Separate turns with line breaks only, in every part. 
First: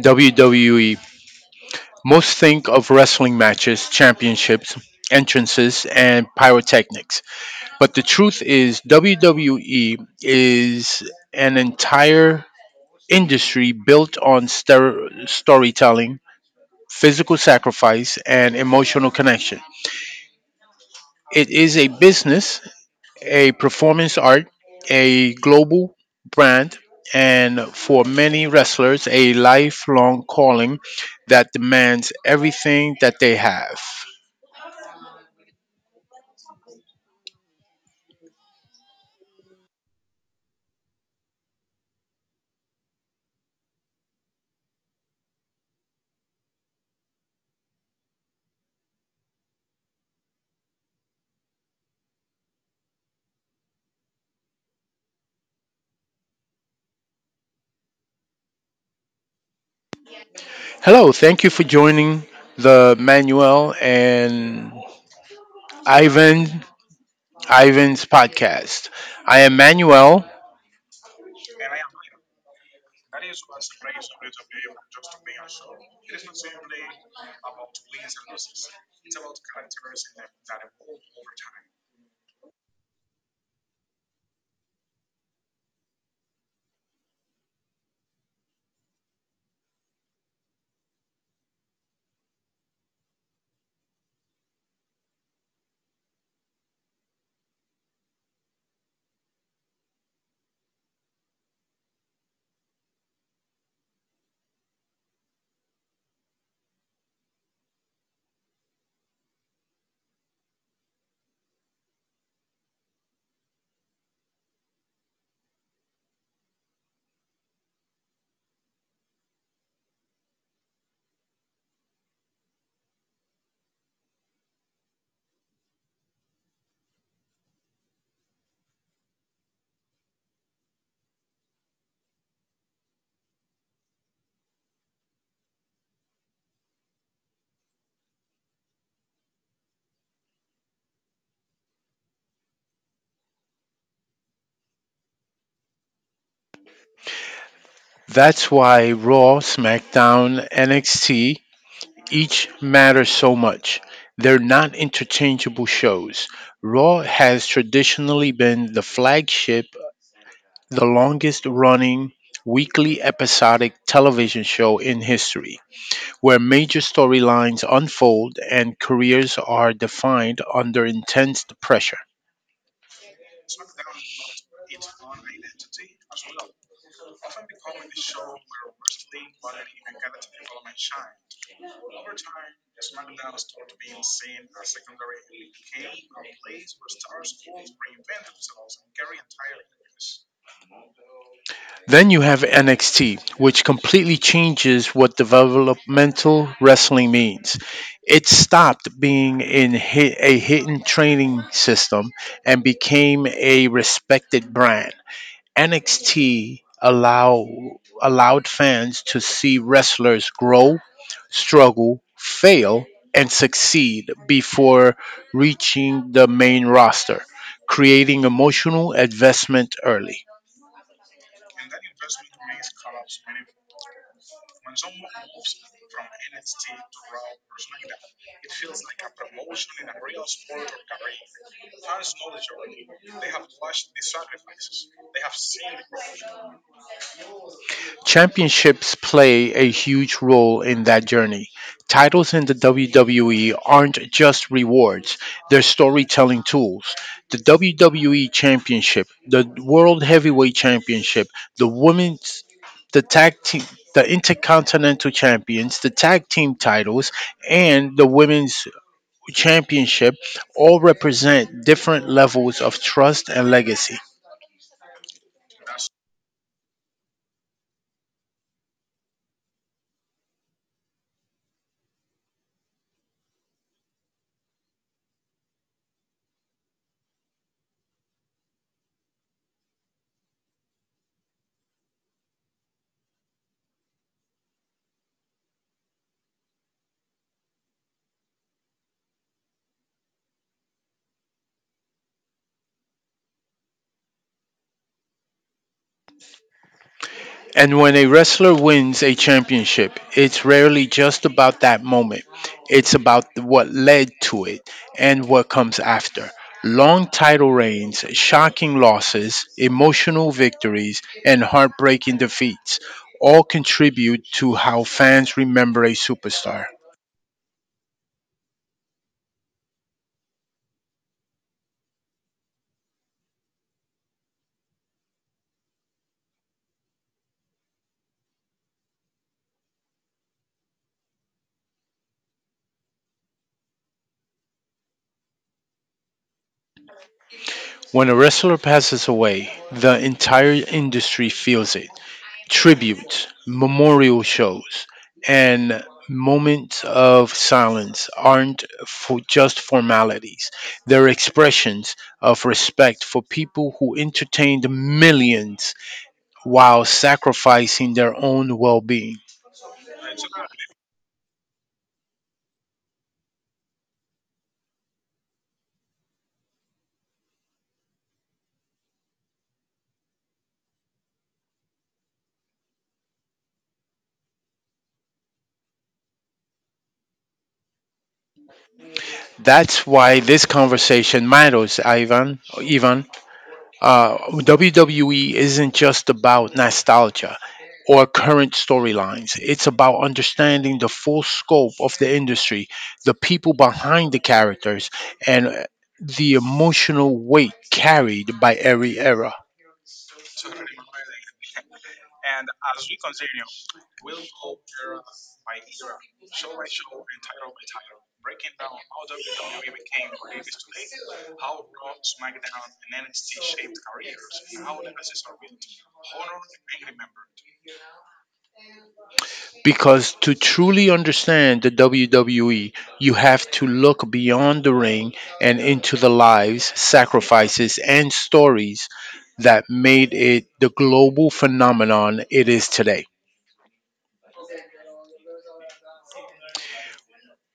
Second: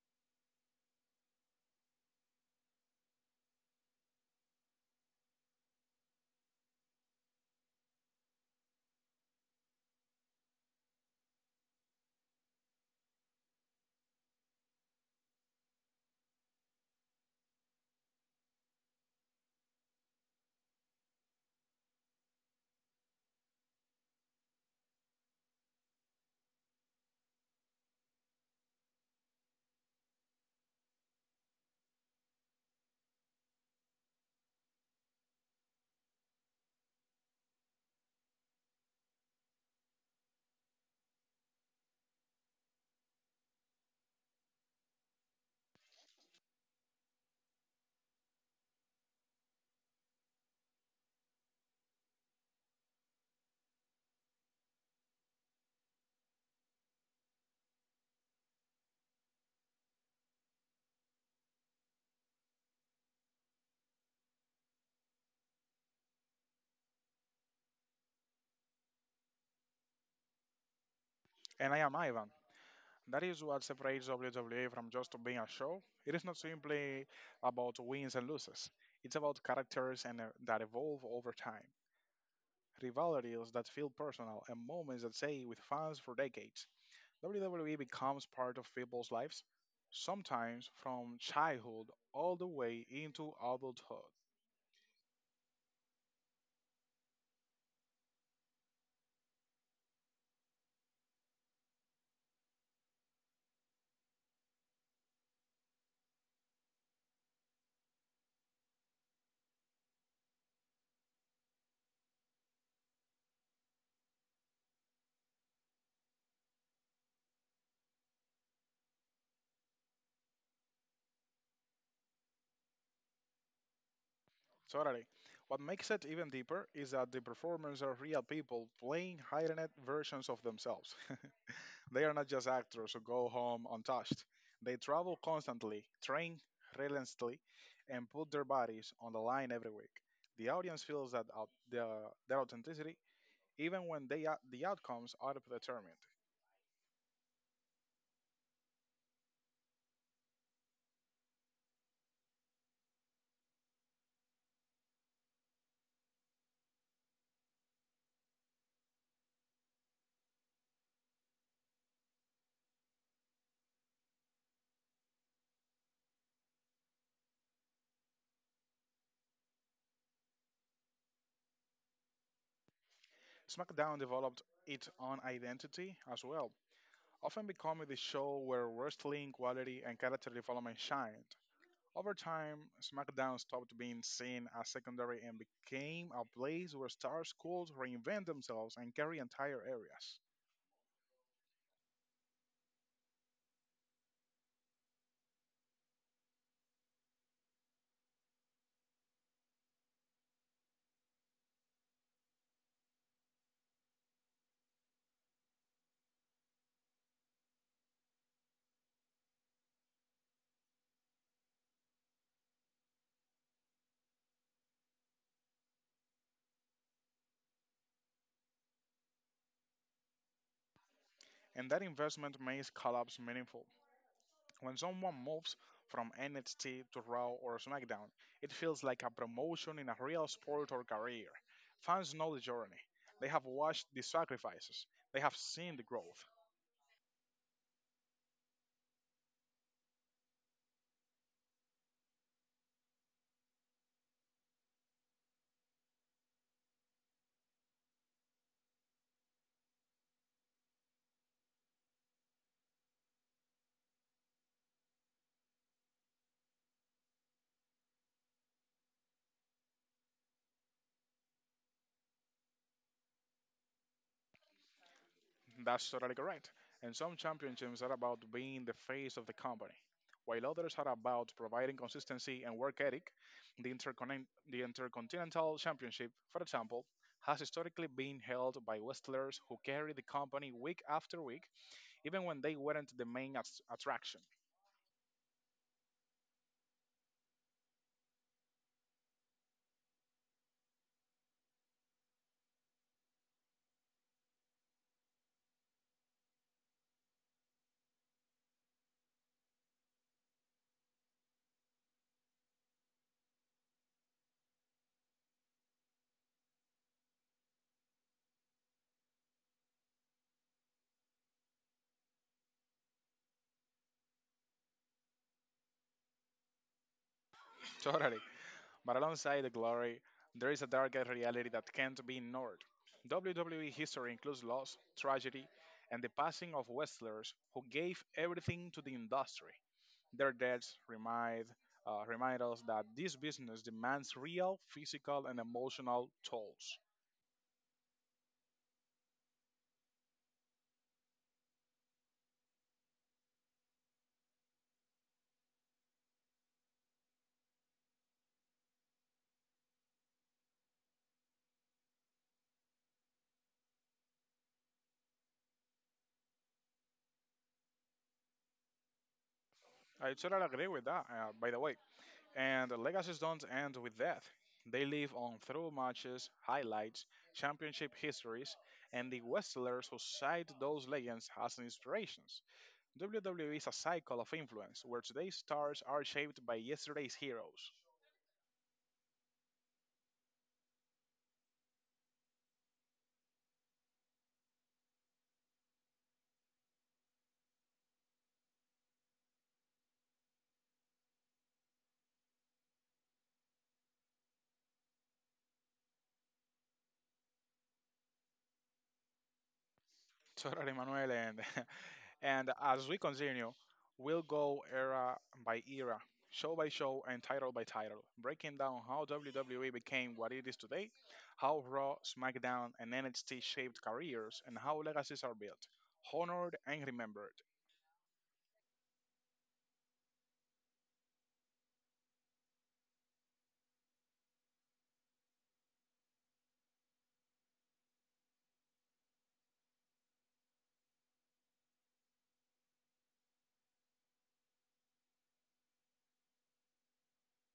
WWE, most think of wrestling matches, championships, entrances, and pyrotechnics. But the truth is, WWE is an entire industry built on storytelling, physical sacrifice, and emotional connection. It is a business, a performance art, a global brand, and for many wrestlers, a lifelong calling that demands everything that they have. Hello, thank you for joining the Manuel and Ivan Ivan's podcast. I am Manuel.
And I am Ivan. That is what separates WWE from just being a show. It is not simply about wins and losses, it's about characters and that evolve over time, rivalries that feel personal, and moments that stay with fans for decades. WWE becomes part of people's lives, sometimes from childhood all the way into adulthood. Totally. What makes it even deeper is that the performers are real people playing heightened versions of themselves. They are not just actors who go home untouched. They travel constantly, train relentlessly, and put their bodies on the line every week. The audience feels their authenticity, even when the outcomes are predetermined.
That's why Raw, SmackDown, NXT, each matters so much. They're not interchangeable shows. Raw has traditionally been the flagship, the longest running weekly episodic television show in history, where major storylines unfold and careers are defined under intense pressure.
SmackDown developed its own identity as well, often becoming the show where wrestling quality and character development shined. Over time, SmackDown stopped being seen as secondary and became a place where stars could reinvent themselves and carry entire areas.
Then you have NXT, which completely changes what developmental wrestling means. It stopped being a hidden training system and became a respected brand. NXT allow, allowed fans to see wrestlers grow, struggle, fail, and succeed before reaching the main roster, creating emotional investment early.
And that investment makes collabs meaningful. When someone moves from NXT to Raw or SmackDown, it feels like a promotion in a real sport or career. Fans know the journey. They have watched the sacrifices. They have seen the growth.
Championships play a huge role in that journey. Titles in the WWE aren't just rewards, they're storytelling tools. The WWE Championship, the World Heavyweight Championship, the Women's, the tag team, the intercontinental champions, the tag team titles, and the women's championship all represent different levels of trust and legacy.
That's totally correct. And some championships are about being the face of the company, while others are about providing consistency and work ethic. The Intercontinental Championship, for example, has historically been held by wrestlers who carry the company week after week, even when they weren't the main attraction.
And when a wrestler wins a championship, it's rarely just about that moment. It's about what led to it and what comes after. Long title reigns, shocking losses, emotional victories, and heartbreaking defeats all contribute to how fans remember a superstar.
Totally. But alongside the glory, there is a darker reality that can't be ignored. WWE history includes loss, tragedy, and the passing of wrestlers who gave everything to the industry. Their deaths remind us that this business demands real physical and emotional tolls.
When a wrestler passes away, the entire industry feels it. Tributes, memorial shows, and moments of silence aren't for just formalities. They're expressions of respect for people who entertained millions while sacrificing their own well-being.
I totally agree with that, by the way. And the legacies don't end with death. They live on through matches, highlights, championship histories, and the wrestlers who cite those legends as inspirations. WWE is a cycle of influence where today's stars are shaped by yesterday's heroes.
That's why this conversation matters, Ivan. WWE isn't just about nostalgia or current storylines. It's about understanding the full scope of the industry, the people behind the characters, and the emotional weight carried by every era.
Totally, Manuel. And, And as we continue, we'll go era by era, show by show, and title by title, breaking down how WWE became what it is today, how Raw, SmackDown, and NXT shaped careers, and how legacies are built, honored, and remembered.
Because to truly understand the WWE, you have to look beyond the ring and into the lives, sacrifices, and stories that made it the global phenomenon it is today.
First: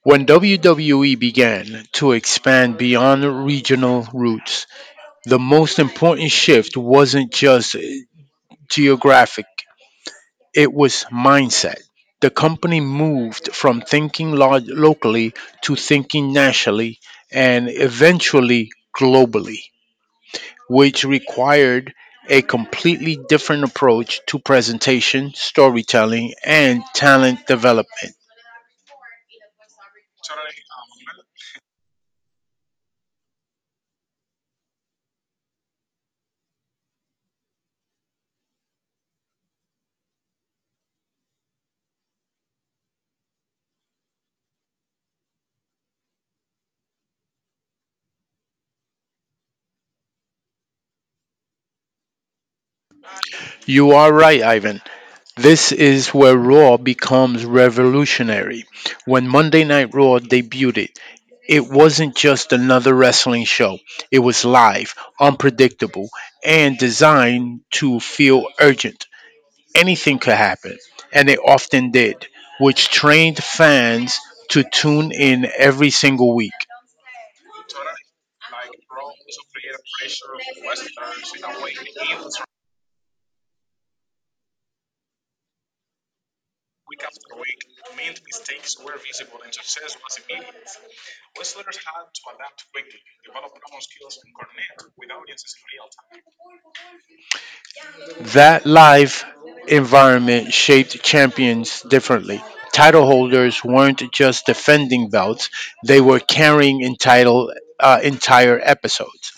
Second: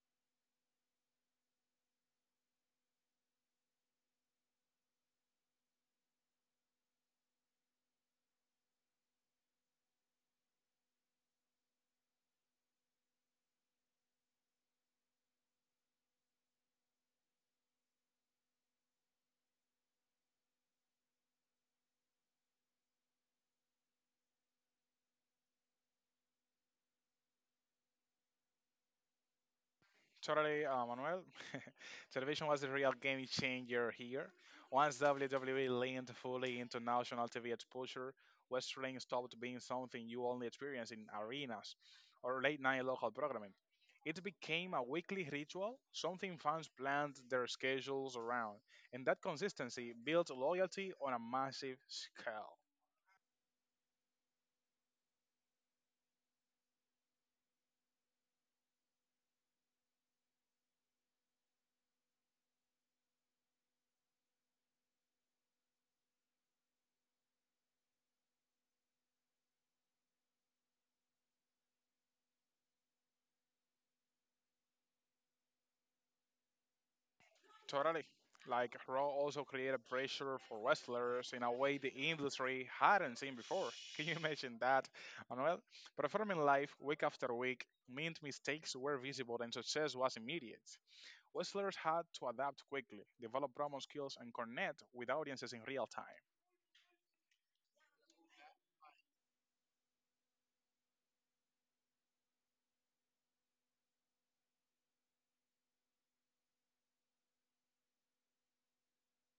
When WWE began to expand beyond regional roots, the most important shift wasn't just geographic, it was mindset. The company moved from thinking locally to thinking nationally and eventually globally, which required a completely different approach to presentation, storytelling, and talent development.
Totally, Manuel. Television was a real game changer here. Once WWE leaned fully into national TV exposure, wrestling stopped being something you only experience in arenas or late night local programming. It became a weekly ritual, something fans planned their schedules around, and that consistency built loyalty on a massive scale.
You are right, Ivan. This is where Raw becomes revolutionary. When Monday Night Raw debuted, it wasn't just another wrestling show. It was live, unpredictable, and designed to feel urgent. Anything could happen, and it often did, which trained fans to tune in every single week.
Totally. Like Raw also created pressure for wrestlers in a way the industry hadn't seen before. Can you imagine that, Manuel? Performing live week after week meant mistakes were visible and success was immediate. Wrestlers had to adapt quickly, develop promo skills, and connect with audiences in real time.
That live environment shaped champions differently. Title holders weren't just defending belts, they were carrying entire episodes.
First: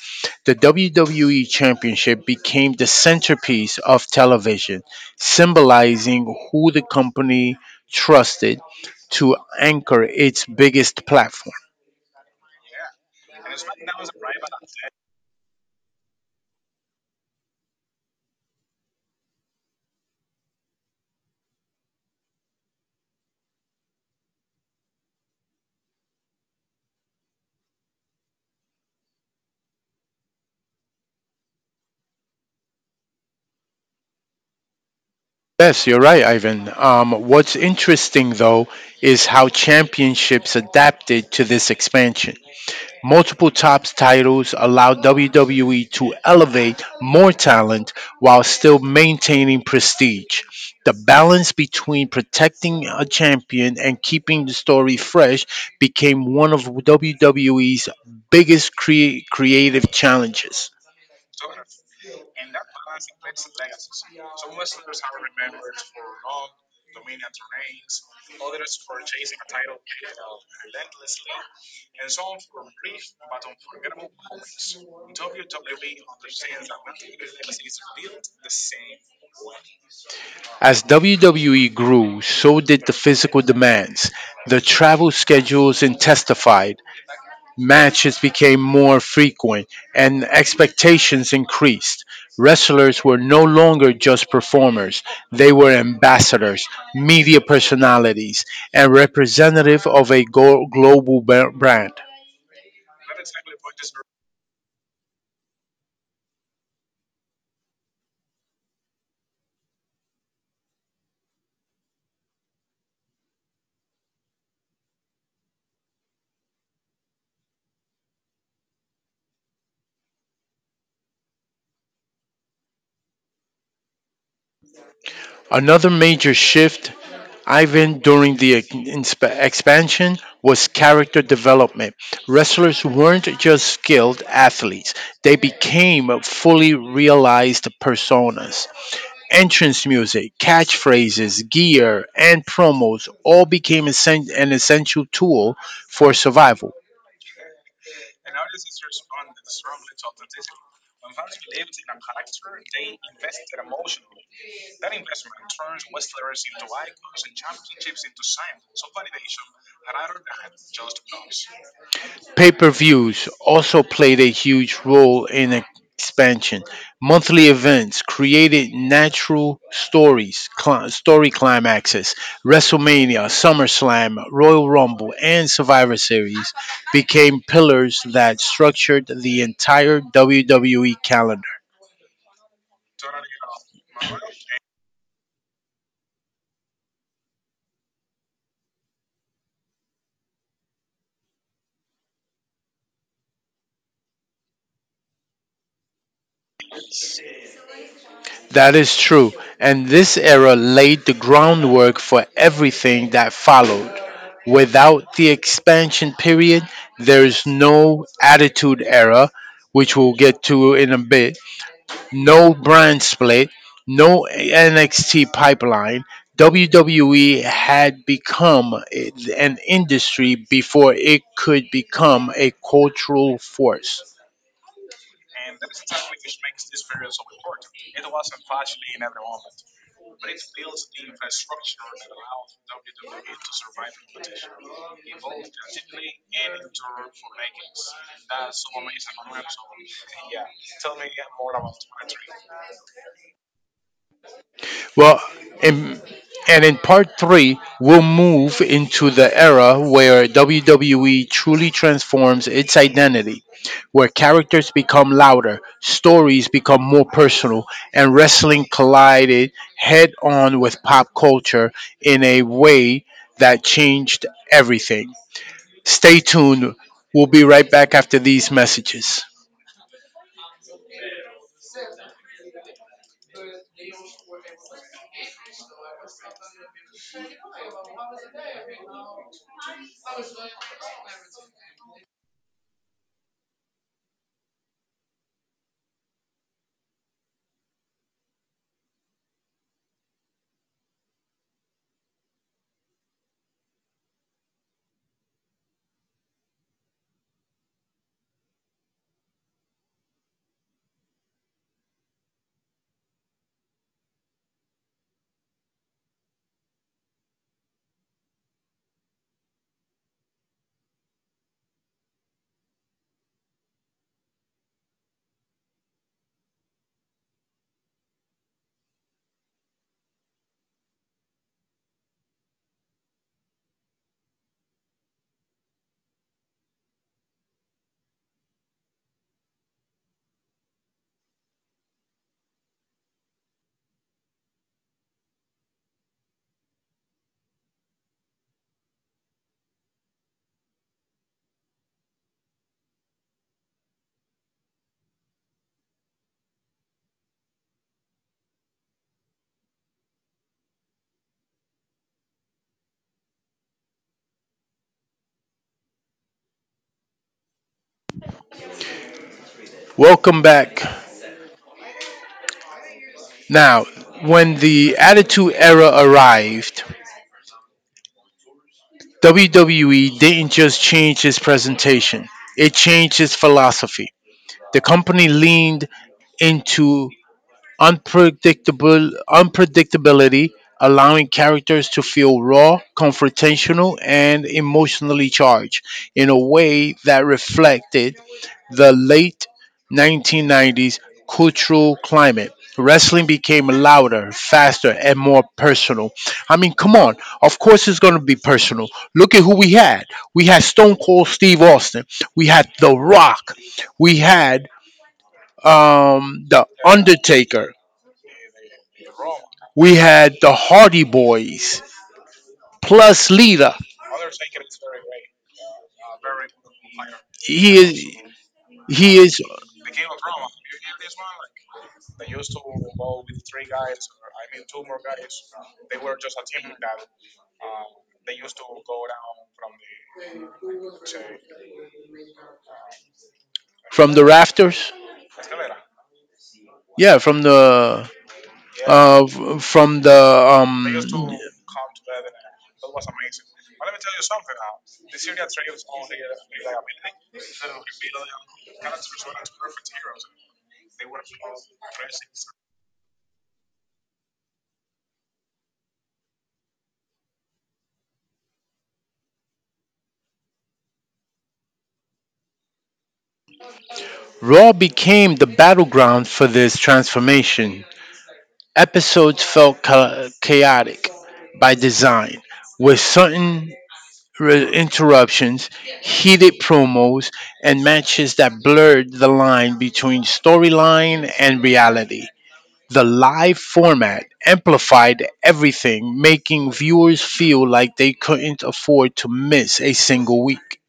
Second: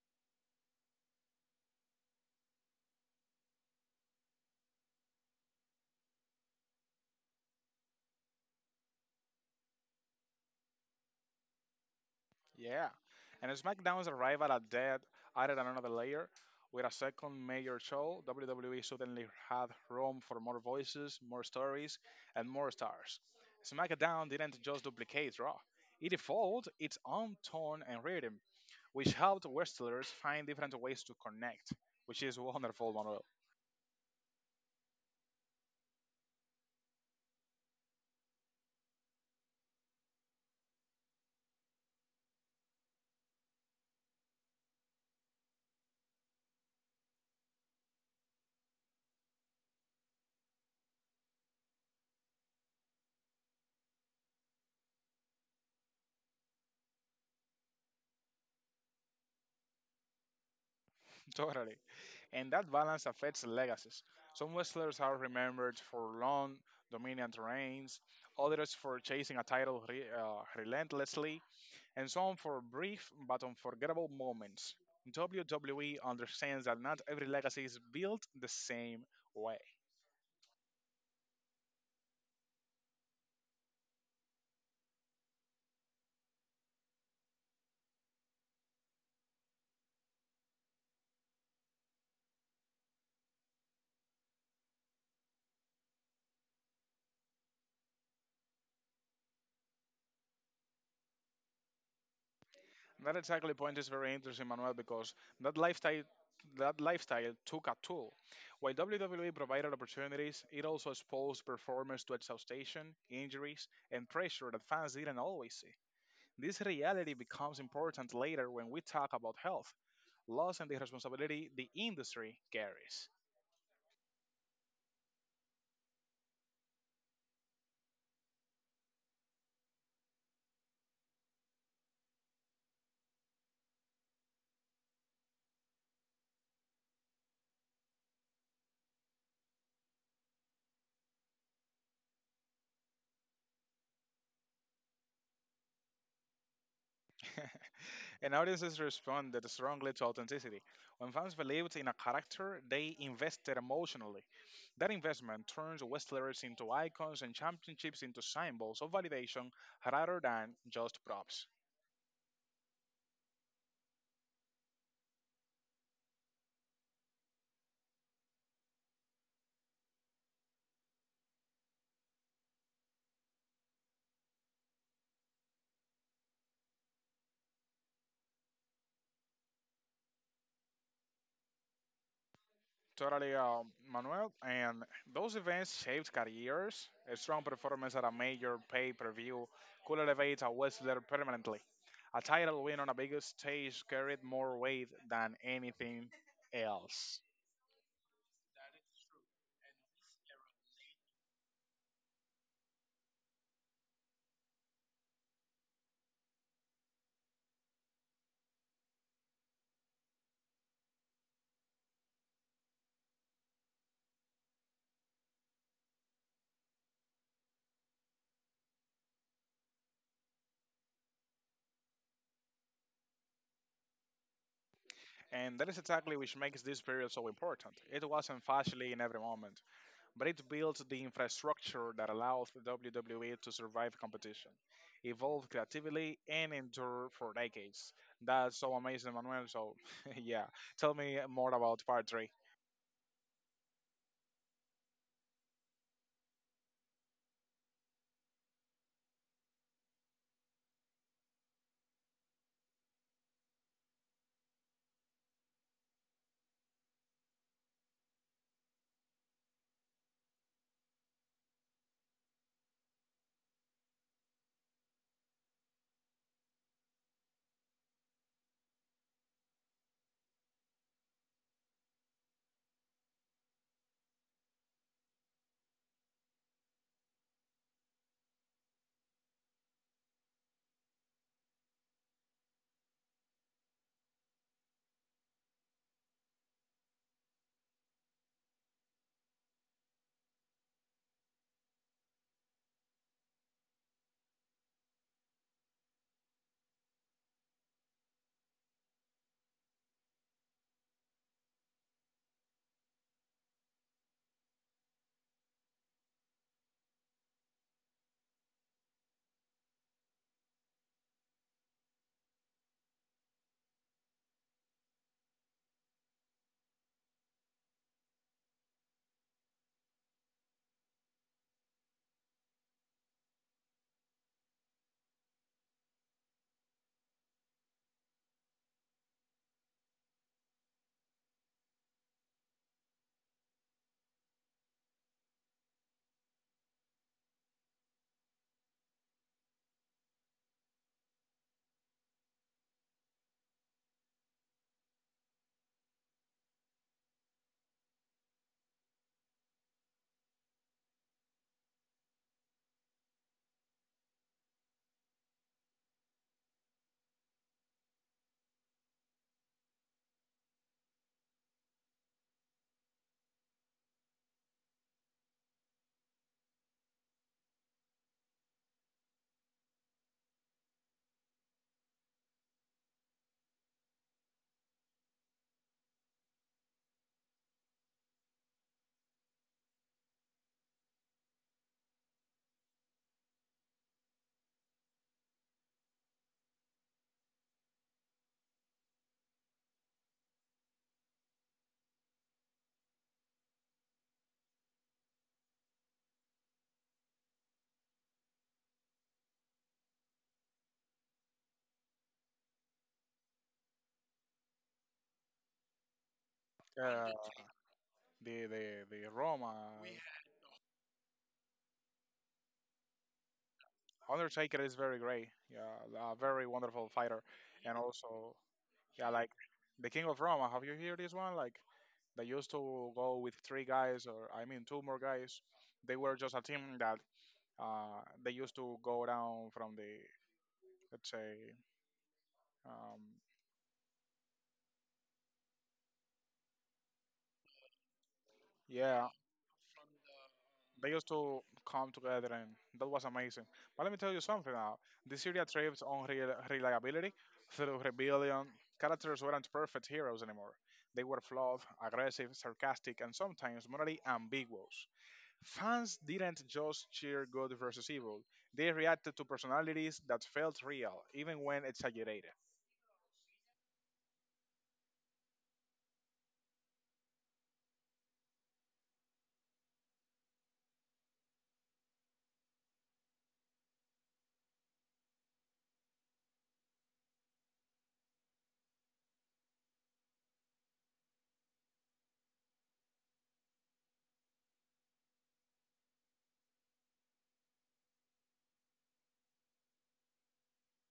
The WWE Championship became the centerpiece of television, symbolizing who the company trusted to anchor its biggest platform.
Yeah. And SmackDown's arrival at Dead added another layer. With a second major show, WWE suddenly had room for more voices, more stories, and more stars. SmackDown didn't just duplicate Raw, it evolved its own tone and rhythm, which helped wrestlers find different ways to connect, which is wonderful, Manuel.
Yes, you're right, Ivan. What's interesting, though, is how championships adapted to this expansion. Multiple top titles allowed WWE to elevate more talent while still maintaining prestige. The balance between protecting a champion and keeping the story fresh became one of WWE's biggest creative challenges.
Totally. And that balance affects legacies. Some wrestlers are remembered for long, dominant reigns, others for chasing a title relentlessly, and some for brief but unforgettable moments. WWE understands that not every legacy is built the same way.
As WWE grew, so did the physical demands. The travel schedules intensified. Matches became more frequent and expectations increased. Wrestlers were no longer just performers, they were ambassadors, media personalities, and representative of a global brand.
That exactly point is very interesting, Manuel, because that lifestyle that lifestyle took a toll. While WWE provided opportunities, it also exposed performers to exhaustion, injuries, and pressure that fans didn't always see. This reality becomes important later when we talk about health, loss, and the responsibility the industry carries.
Another major shift, Ivan, during the expansion was character development. Wrestlers weren't just skilled athletes, they became fully realized personas. Entrance music, catchphrases, gear, and promos all became an essential tool for survival.
And audiences responded strongly to authenticity. When fans believed in a character, they invested emotionally. That investment turns wrestlers into icons and championships into symbols of validation rather than just props.
Pay per views also played a huge role in expansion. Monthly events created natural story climaxes. WrestleMania, SummerSlam, Royal Rumble, and Survivor Series became pillars that structured the entire WWE calendar.
Totally, Manuel. And those events shaped careers. A strong performance at a major pay per view could elevate a wrestler permanently. A title win on a bigger stage carried more weight than anything else.
That is true, and this era laid the groundwork for everything that followed. Without the expansion period, there is no attitude era, which we'll get to in a bit, no brand split, no NXT pipeline. WWE had become an industry before it could become a cultural force.
And that is exactly which makes this period so important. It wasn't flashy in every moment, but it built the infrastructure that allowed WWE to survive competition, evolve creatively, and endure for decades. That's so amazing, Manuel. So, yeah, tell me more about part three.
Well, in, in part three, we'll move into the era where WWE truly transforms its identity, where characters become louder, stories become more personal, and wrestling collided head on with pop culture in a way that changed everything. Stay tuned. We'll be right back after these messages. Welcome back. Now, when the Attitude Era arrived, WWE didn't just change its presentation, it changed its philosophy. The company leaned into unpredictable unpredictability, allowing characters to feel raw, confrontational, and emotionally charged in a way that reflected the late 1990s cultural climate. Wrestling became louder, faster, and more personal. I mean, come on. Of course, it's going to be personal. Look at who we had. We had Stone Cold Steve Austin. We had The Rock. We had The
Uh,
Undertaker.
the Roma
We had The Hardy Boys. Plus Lita.
Undertaker is very great. Yeah, a very wonderful fighter,
He
and
is
also yeah,
he
like
is
the King of Roma. Have you heard this one? Like they used to go with three guys, or I mean, two more guys. They were just a team that they used to go down from the, let's say, um,
from the rafters. Yeah, from the
yeah,
f- from the um,
they used to come together, and that was amazing. But let me tell you something now. The Syria thrives on reliability through rebellion. Characters weren't perfect heroes anymore. They were flawed, aggressive, sarcastic, and sometimes morally ambiguous. Fans didn't just cheer good versus evil, they reacted to personalities that felt real, even when exaggerated.
Raw became the battleground for this transformation. Episodes felt chaotic by design, with interruptions, heated promos, and matches that blurred the line between storyline and reality. The live format amplified everything, making viewers feel like they couldn't afford to miss a single week.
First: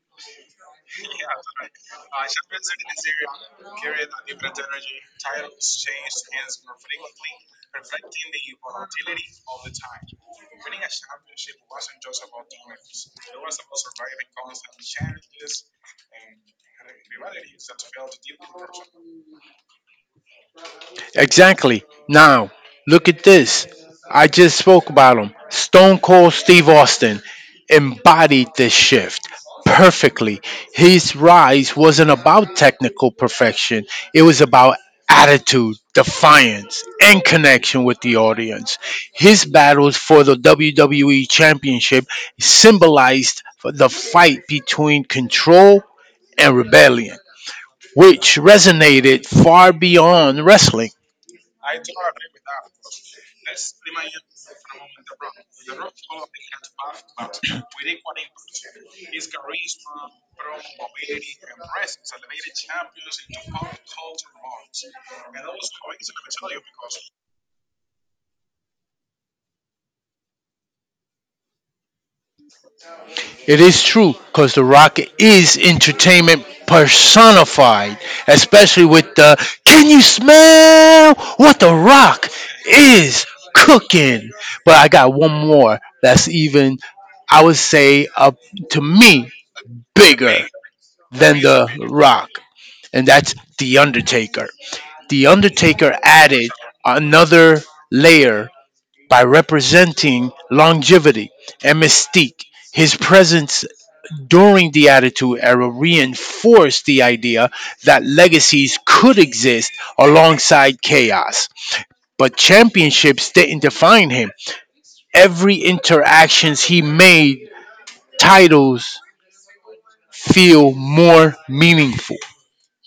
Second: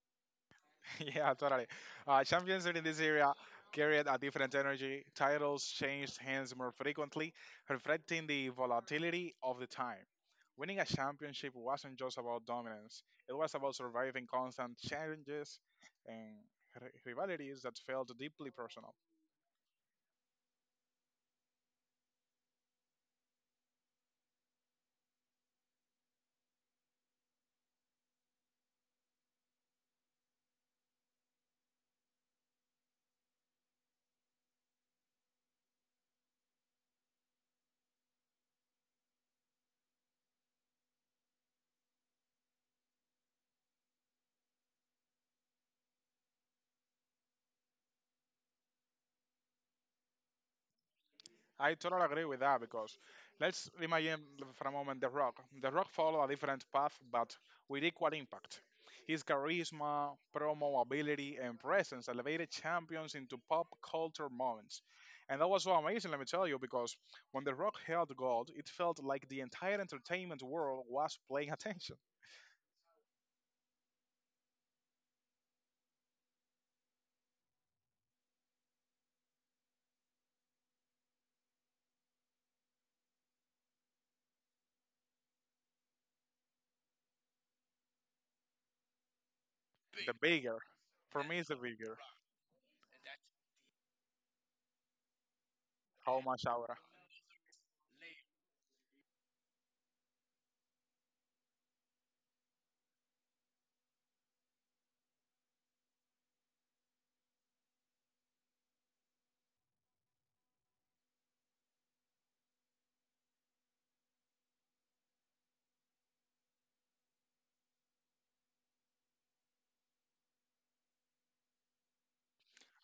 Yeah, totally. Champions in this area carried a different energy. Titles changed hands more frequently, reflecting the volatility of the time. Winning a championship wasn't just about dominance, it was about surviving constant challenges and rivalities that felt deeply personal.
Exactly. Now, look at this. I just spoke about him. Stone Cold Steve Austin embodied this shift perfectly. His rise wasn't about technical perfection, it was about attitude, defiance, and connection with the audience. His battles for the WWE Championship symbolized the fight between control and rebellion, which resonated far beyond wrestling.
I totally agree with that because let's imagine for a moment The Rock. The Rock followed a different path but with equal impact. His charisma, promo ability, and presence elevated champions into pop culture moments. And that was so amazing, let me tell you, because when The Rock held gold, it felt like the entire entertainment world was paying attention.
It is true, because The Rock is entertainment personified, especially with the "Can you smell what The Rock is cooking?" But I got one more that's even, I would say, to me,
The
bigger
bigger, for
than
me, is the
The
bigger.
Rock, and that's The Undertaker. The Undertaker
How much
added
hour?
another layer by representing longevity and mystique. His presence during the Attitude Era reinforced the idea that legacies could exist alongside chaos. But championships didn't define him. Every interactions he made, titles feel more meaningful.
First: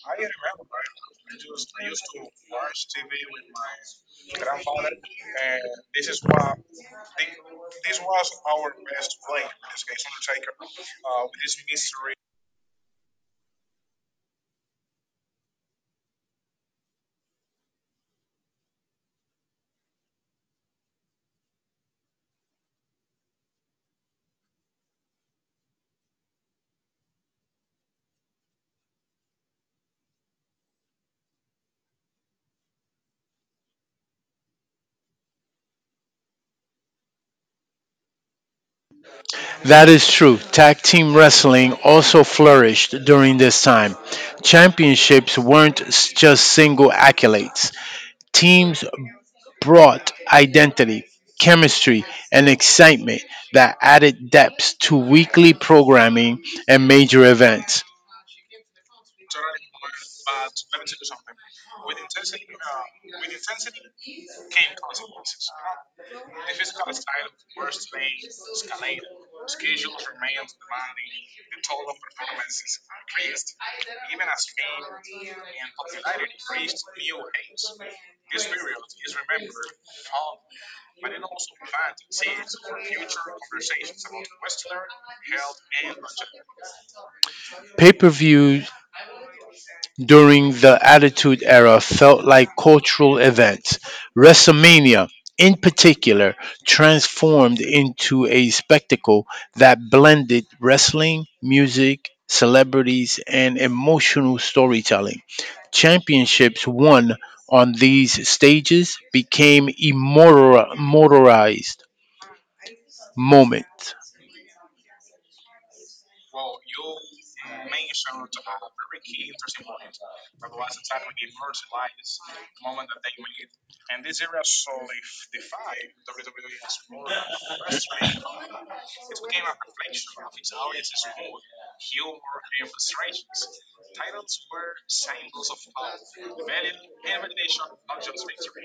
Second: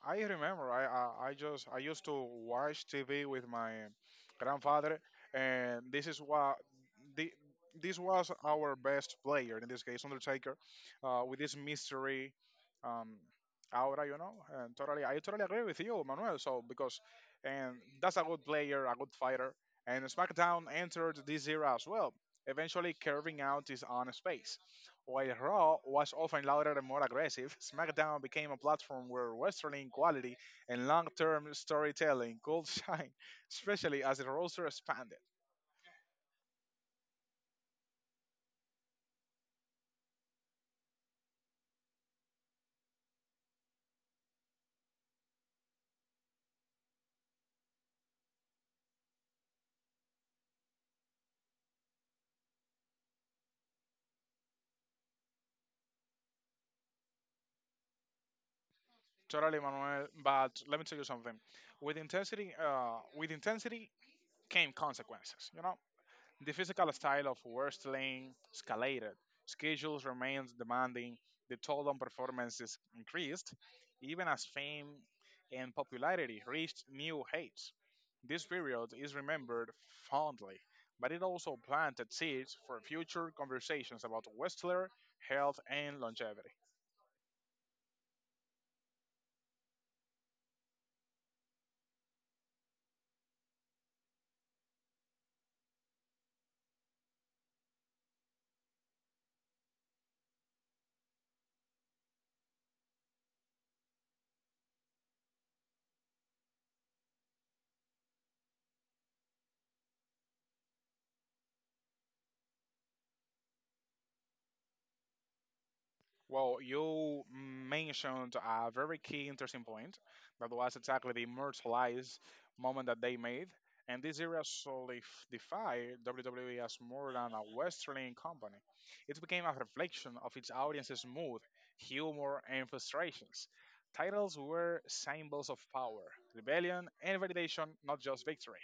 I remember. I used to watch TV with my grandfather, and this is what the, this was our best player in this case, Undertaker, with this mystery um, aura, you know. And totally, I totally agree with you, Manuel. So because and that's a good player, a good fighter. And SmackDown entered this era as well, eventually carving out its own space. While Raw was often louder and more aggressive, SmackDown became a platform where wrestling quality and long-term storytelling could shine, especially as the roster expanded.
That is true. Tag team wrestling also flourished during this time. Championships weren't just single accolades. Teams brought identity, chemistry, and excitement that added depth to weekly programming and major events.
Totally, Manuel. But let me tell you something. With intensity came consequences. You know, the physical style of wrestling escalated. Schedules remained demanding. The toll on performances increased, even as fame and popularity reached new heights. This period is remembered fondly, but it also planted seeds for future conversations about wrestler health and longevity.
Pay per view during the Attitude Era felt like cultural events. WrestleMania, in particular, transformed into a spectacle that blended wrestling, music, celebrities, and emotional storytelling. Championships won on these stages became immortalized moments.
Well, you mentioned a very key interesting point that was exactly the immortalized moment that they made. And this era solidified WWE as more than a wrestling company. It became a reflection of its audience's mood, humor, and frustrations. Titles were symbols of power, rebellion, and validation, not just victory.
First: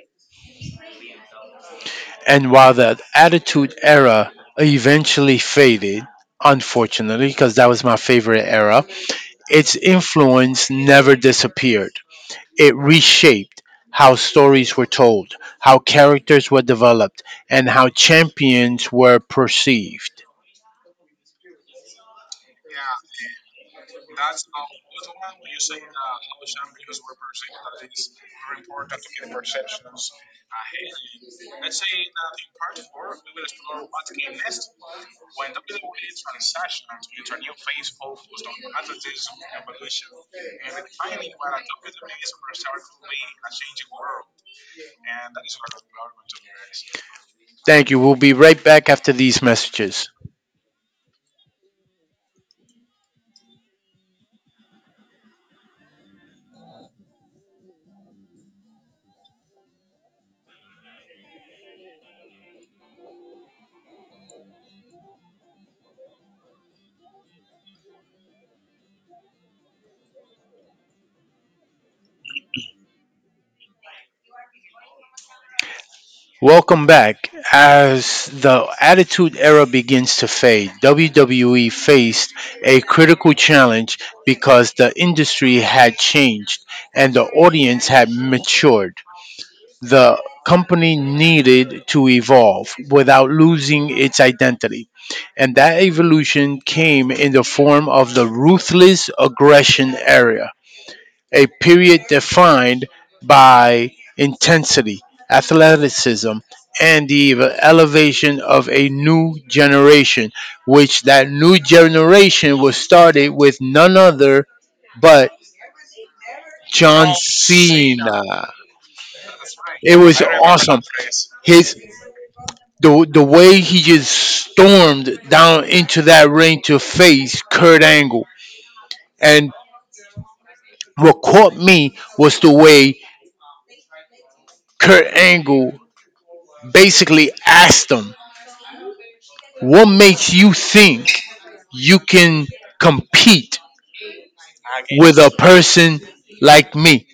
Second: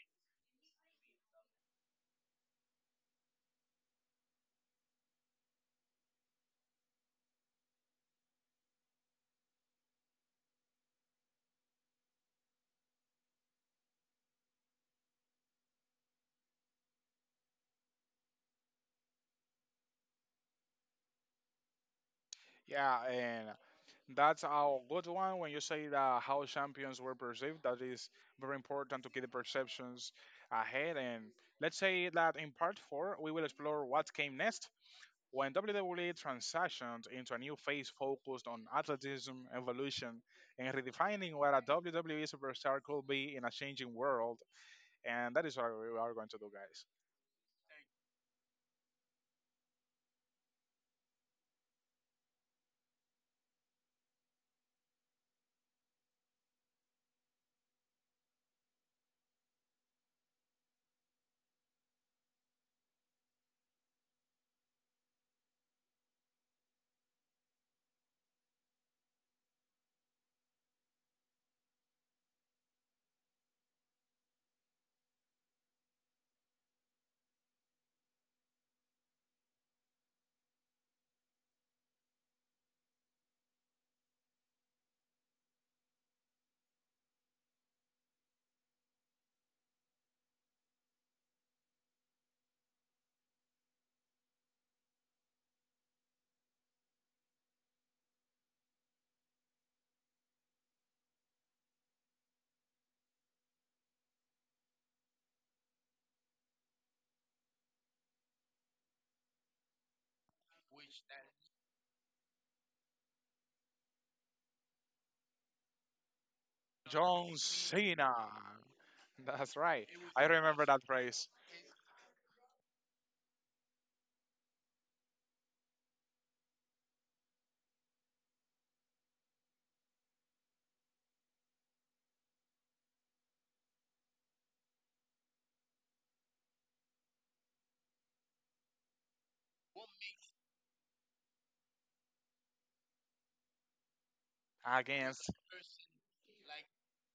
And while the Attitude Era eventually faded, unfortunately, because that was my favorite era, its influence never disappeared. It reshaped how stories were told, how characters were developed, and how champions were perceived.
Yeah, and that's a good one when you say that how champions were perceived. That is very important to keep the perceptions ahead. And let's say that in part four, we will explore what came next when WWE transitioned into a new phase focused on athleticism, evolution, and redefining what a WWE superstar could be in a changing world. And that is what we are going to do, guys.
Thank you. We'll be right back after these messages. Welcome back. As the Attitude Era begins to fade, WWE faced a critical challenge because the industry had changed and the audience had matured. The company needed to evolve without losing its identity. And that evolution came in the form of the ruthless aggression era, a period defined by intensity, athleticism, and the elevation of a new generation, which that new generation was started with none other but John
John Cena!
Cena.
That's right.
It was
I remember
awesome.
that phrase.
His, the way he just stormed down into that ring to face Kurt Angle. And what caught me was the way Kurt Angle basically asked him, "What makes you think you can compete with
Against
a person like me?"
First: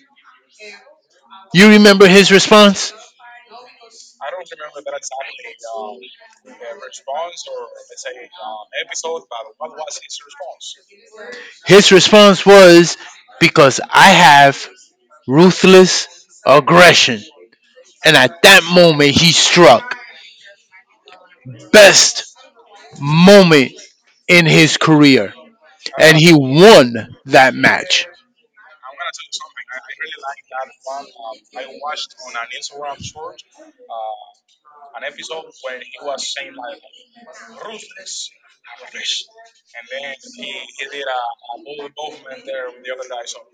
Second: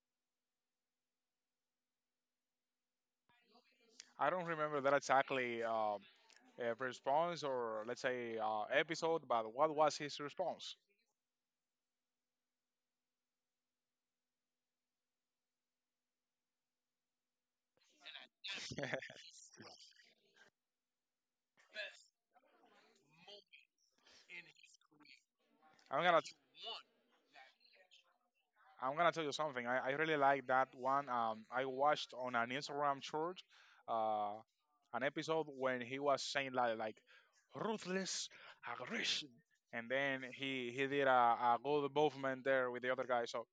You remember his response?
I don't remember that exactly response or let's say episode, but what was his response?
His response was, "Because I have ruthless aggression." And at that moment, he struck. Best moment in his career,
I'm
and
gonna
he won that match.
I'm gonna tell you something. I really like that one. I watched on an Instagram short uh, an episode when he was saying like ruthless aggression, and then he did a good movement there with the other guy. So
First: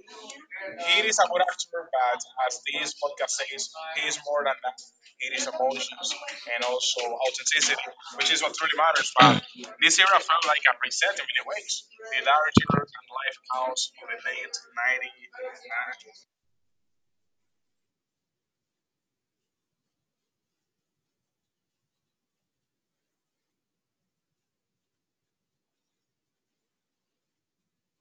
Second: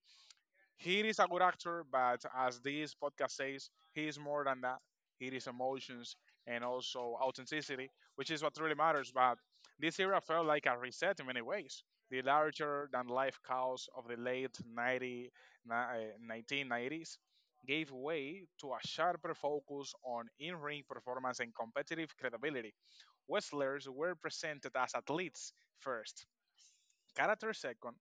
he is a good actor, but as this podcast says, he is more than that. He is emotions and also authenticity, which is what really matters. But this era felt like a reset in many ways. The larger than life chaos of the late 1990s gave way to a sharper focus on in ring performance and competitive credibility. Wrestlers were presented as athletes first, characters second,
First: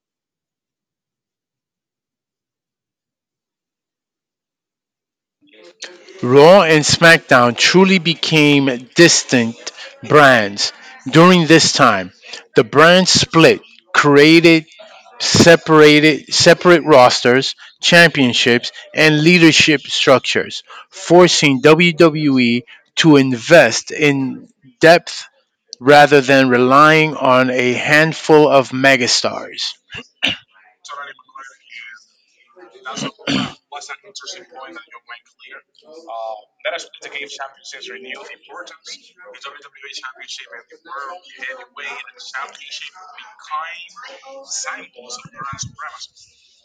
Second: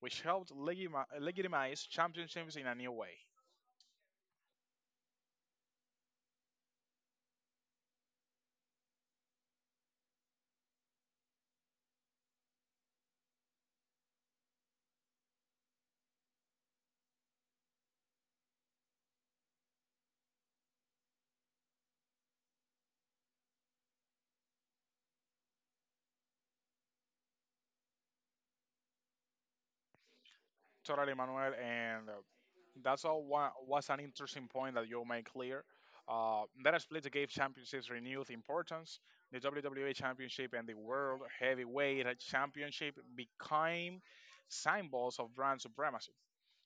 which helped legitimize championships in a new way.
Raw and SmackDown truly became distinct brands during this time. The brand split created separate rosters, championships, and leadership structures, forcing WWE to invest in depth rather than relying on a handful of megastars.
Totally, Manuel, and that's all. Was an interesting point that you made clear. That split gave championships renewed importance. The WWE Championship and the World Heavyweight Championship became symbols of brand supremacy.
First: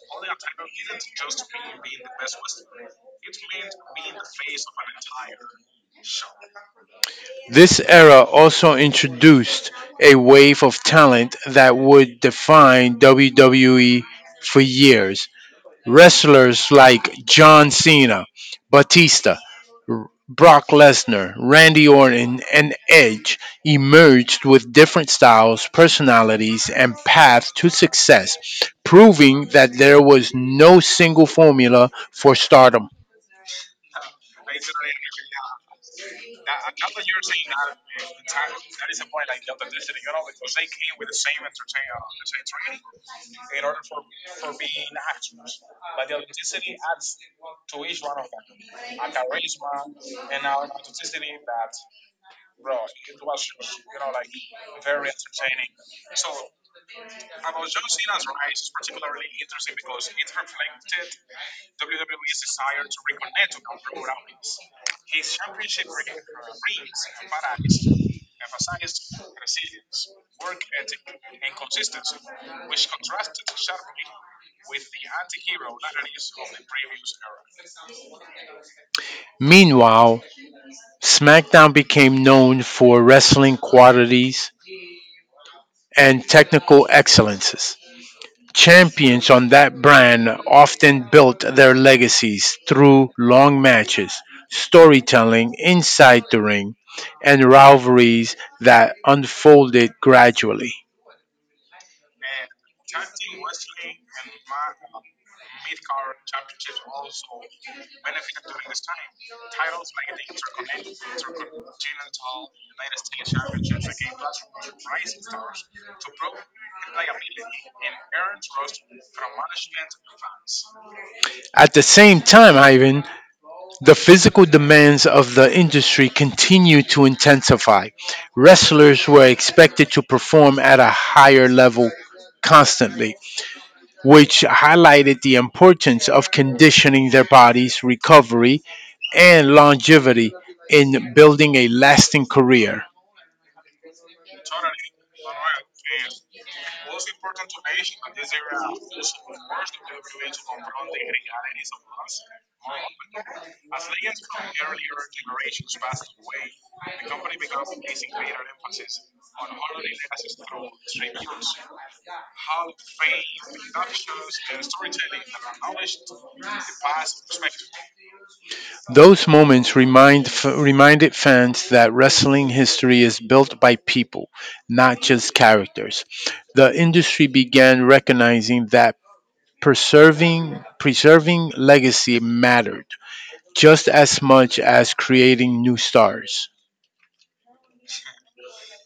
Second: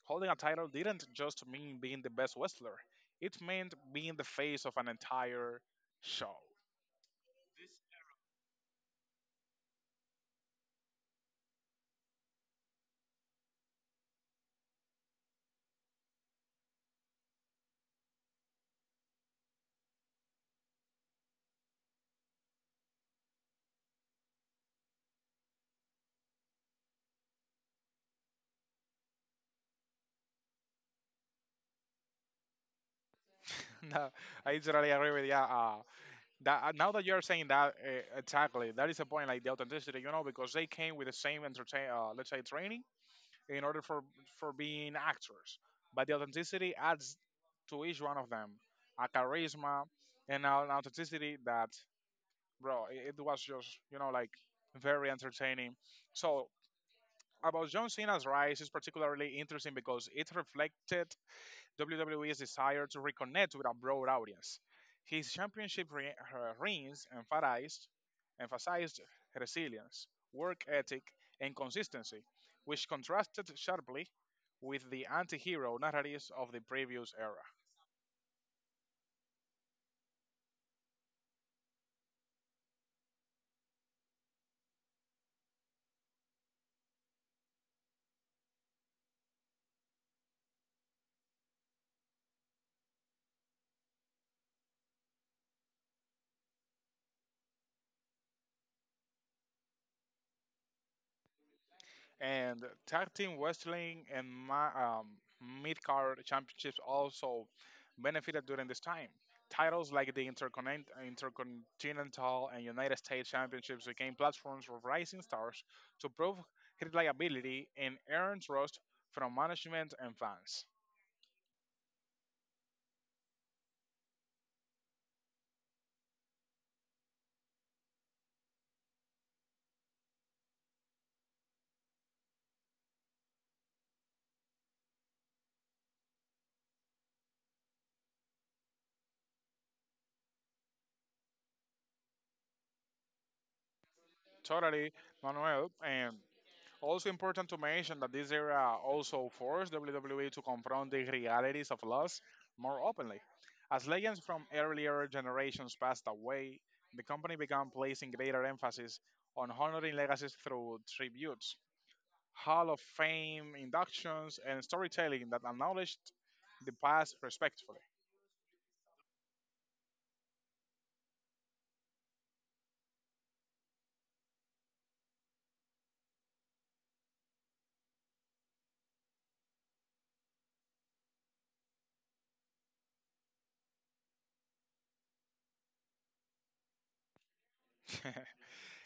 Holding a title didn't just mean being the best wrestler; it meant being the face of an entire show.
This era also introduced a wave of talent that would define WWE for years. Wrestlers like John Cena, Batista, Brock Lesnar, Randy Orton, and Edge emerged with different styles, personalities, and paths to success, proving that there was no single formula for stardom.
No, I totally agree with you. That Now that you're saying that, exactly, that is the point. Like the authenticity, you know, because they came with the same entertain, let's say, training in order for being actors, but the authenticity adds to each one of them a charisma and an authenticity that, bro, it was just you know like very entertaining. So about John Cena's rise is particularly interesting because it reflected WWE is desired to reconnect with a broad audience. His rings emphasized resilience, work ethic, and consistency, which contrasted sharply with the anti hero narratives of the previous era.
Meanwhile, SmackDown became known for wrestling qualities and technical excellences. Champions on that brand often built their legacies through long matches, storytelling inside the ring, and rivalries that unfolded gradually.
And tag team wrestling and my mid-card championships also benefited during this time. Titles like the Intercontinental and United States Championships became platforms for rising stars to prove his liability and earn trust from management and fans.
At the same time, Ivan, the physical demands of the industry continued to intensify. Wrestlers were expected to perform at a higher level constantly, which highlighted the importance of conditioning their body's recovery and longevity in building a lasting career.
Totally, Manuel, and also important to mention that this era also forced WWE to confront the realities of loss more openly. As legends from earlier generations passed away, the company began placing greater emphasis on honoring legacies through tributes, Hall of Fame inductions, and storytelling that acknowledged the past respectfully.
Those moments reminded fans that wrestling history is built by people, not just characters. The industry began recognizing that preserving legacy mattered just as much as creating new stars.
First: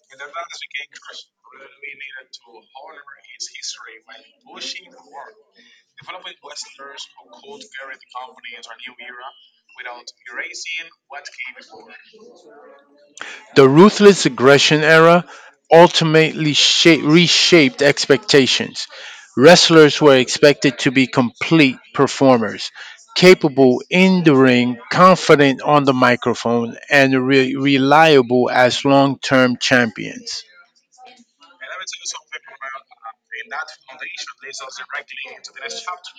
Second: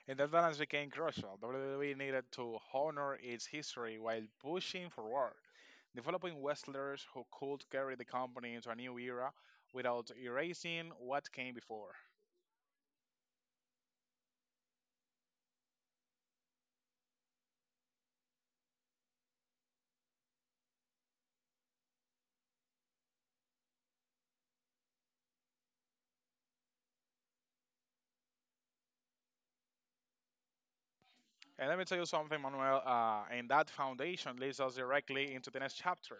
And that balance became crucial. WWE needed to honor its history while pushing forward, developing wrestlers who could carry the company into a new era without erasing what came before.
The ruthless aggression era ultimately reshaped expectations. Wrestlers were expected to be complete performers, capable in the ring, confident on the microphone, and reliable as long term champions.
And let me tell you something, Manuel, and that foundation leads us directly into the next chapter,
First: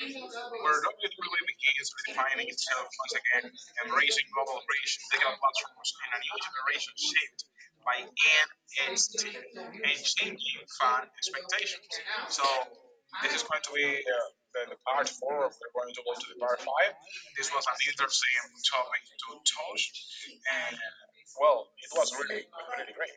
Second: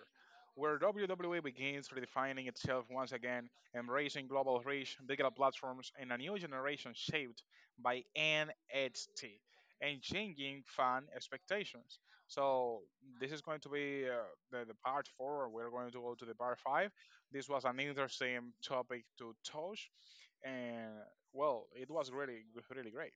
where WWE begins redefining itself once again, embracing global reach, digital platforms, and a new generation shaped by NXT and changing fan expectations. So, this is going to be the, part four. We're going to go to the part five. This was an interesting topic to touch, and well, it was really, really great.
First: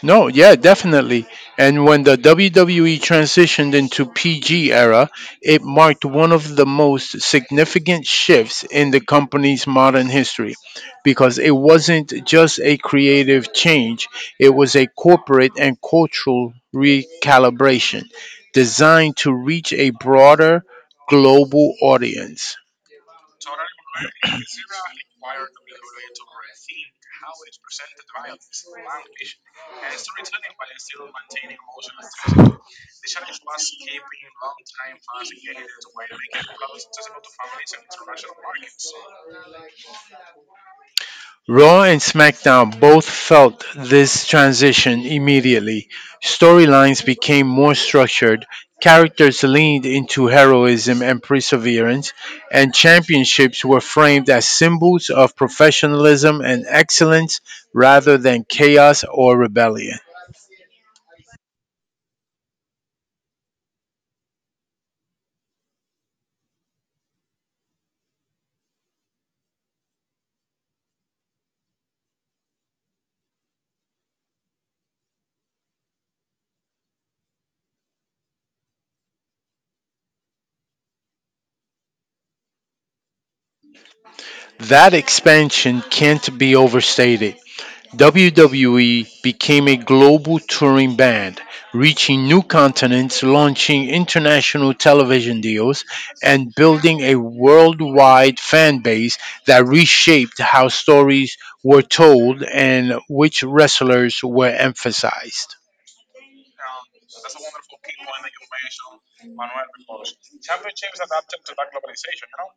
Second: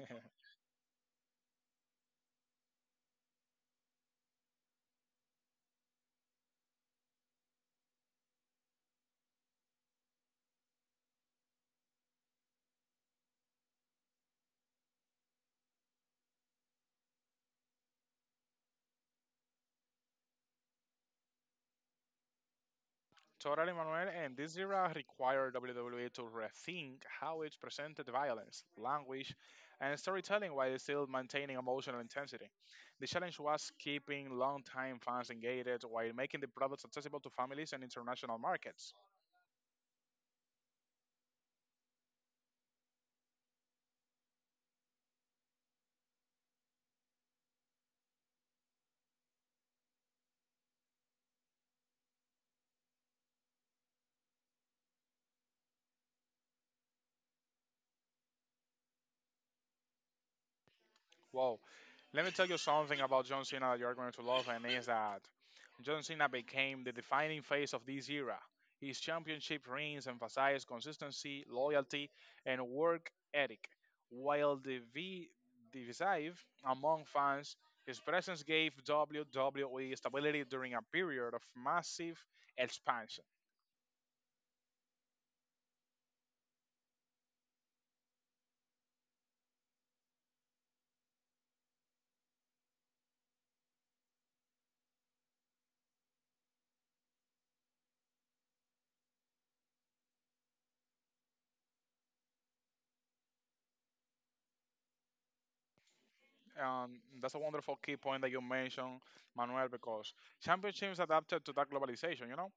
No, yeah, definitely. And when the WWE transitioned into PG era, it marked one of the most significant shifts in the company's modern history because it wasn't just a creative change, it was a corporate and cultural recalibration designed to reach a broader global audience.
Totally, Manuel, and this era required WWE to rethink how it presented violence, language, and storytelling while still maintaining emotional intensity. The challenge was keeping longtime fans engaged while making the products accessible to families and international markets.
Raw and SmackDown both felt this transition immediately. Storylines became more structured, characters leaned into heroism and perseverance, and championships were framed as symbols of professionalism and excellence rather than chaos or rebellion.
Whoa. Let me tell you something about John Cena that you're going to love, and is that John Cena became the defining face of this era. His championship reigns emphasize consistency, loyalty, and work ethic, while the divisive among fans. His presence gave WWE stability during a period of massive expansion.
That expansion can't be overstated. WWE became a global touring band, reaching new continents, launching international television deals, and building a worldwide fan base that reshaped how stories were told and which wrestlers were emphasized.
That's a wonderful key point that you mentioned, Manuel, because championships adapted to that globalization, you know?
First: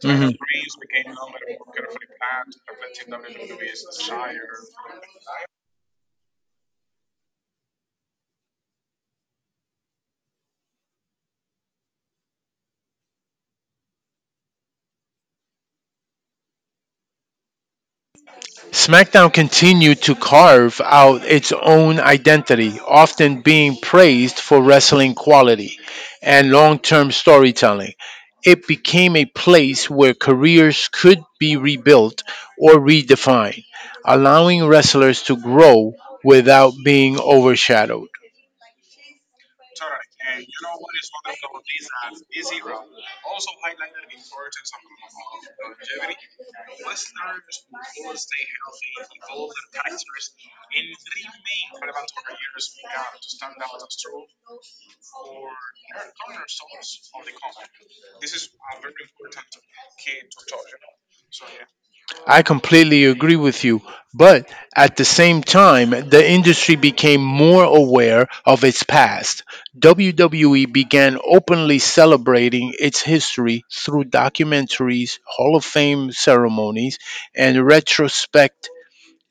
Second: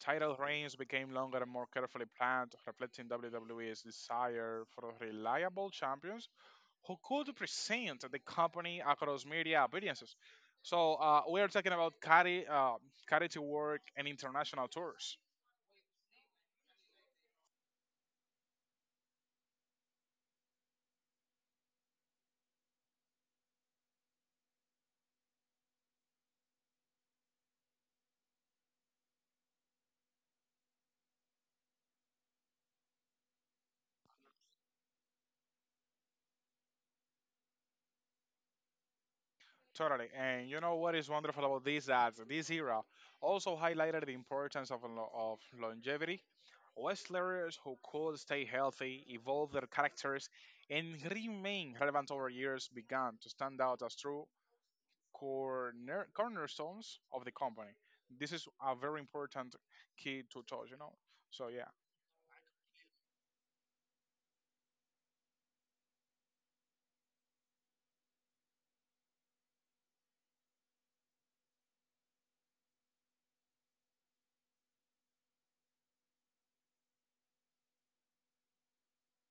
Title
Mhm.
reigns became longer and more carefully planned, reflecting WWE's desire for reliable champions who could present the company across media appearances. So we are talking about carry work and international tours.
SmackDown continued to carve out its own identity, often being praised for wrestling quality and long term storytelling. It became a place where careers could be rebuilt or redefined, allowing wrestlers to grow without being overshadowed.
Totally. And you know what is wonderful about this? That this era also highlighted the importance of, of longevity. Wrestlers who could stay healthy, evolve their characters, and remain relevant over years began to stand out as true cornerstones of the company. This is a very important key to touch, you know? So, yeah.
I completely agree with you, but at the same time, the industry became more aware of its past. WWE began openly celebrating its history through documentaries, Hall of Fame ceremonies, and retrospect,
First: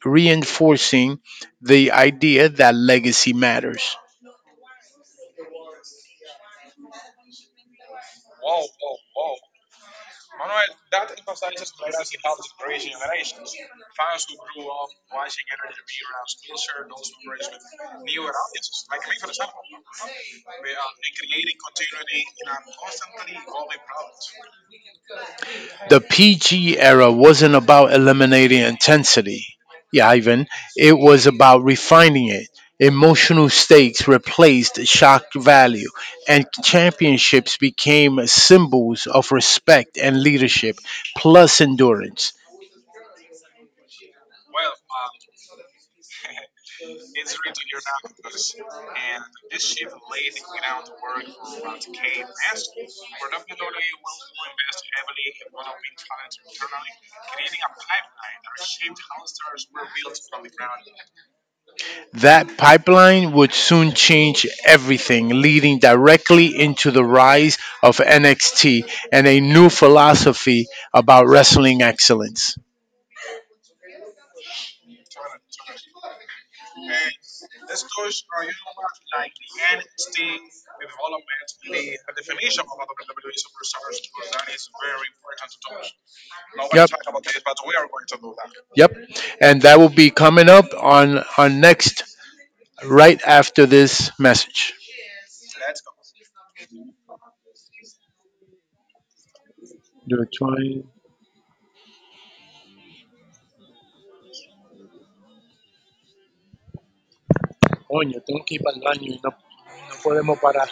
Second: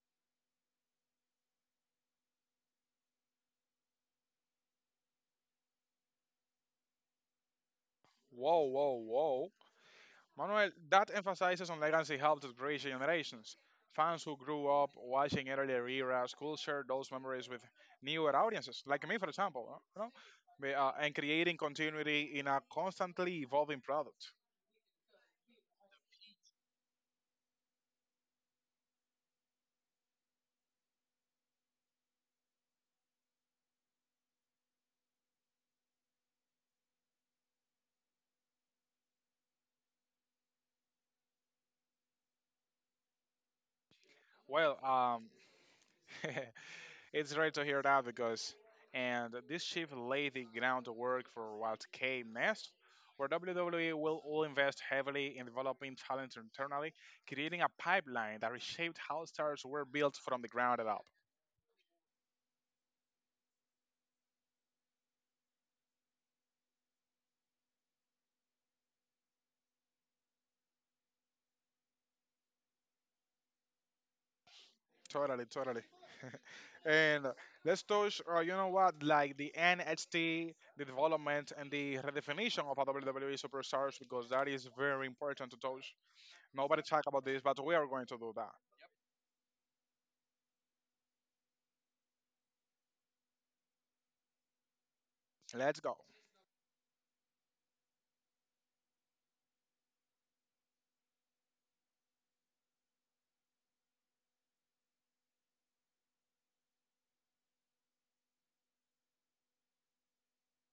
reinforcing the idea that legacy matters.
Whoa, whoa, whoa. Manuel, that emphasizes on legacy helped to create generations. Fans who grew up watching earlier eras could share those memories with newer audiences, like me, for example, you know, and creating continuity in a constantly evolving product.
The PG era wasn't about eliminating intensity, yeah, Ivan. It was about refining it. Emotional stakes replaced shock value, and championships became symbols of respect and leadership, plus endurance.
Well, it's great to hear that because, and this shift laid the groundwork for what came next, where WWE will all invest heavily in developing talent internally creating a pipeline that reshaped how stars were built from the ground up.
That pipeline would soon change everything, leading directly into the rise of NXT and a new philosophy about wrestling excellence.
Totally, totally. And let's touch, you know what, like the NXT, the development and the redefinition of our WWE superstars because that is very important to touch. Nobody
Yep.
talk about this, but we are going to do that.
Yep. And that will be coming up on on next right after this message.
Let's go.
Yo estoy- coño, tengo que ir pa'l baño y no, no podemos parar.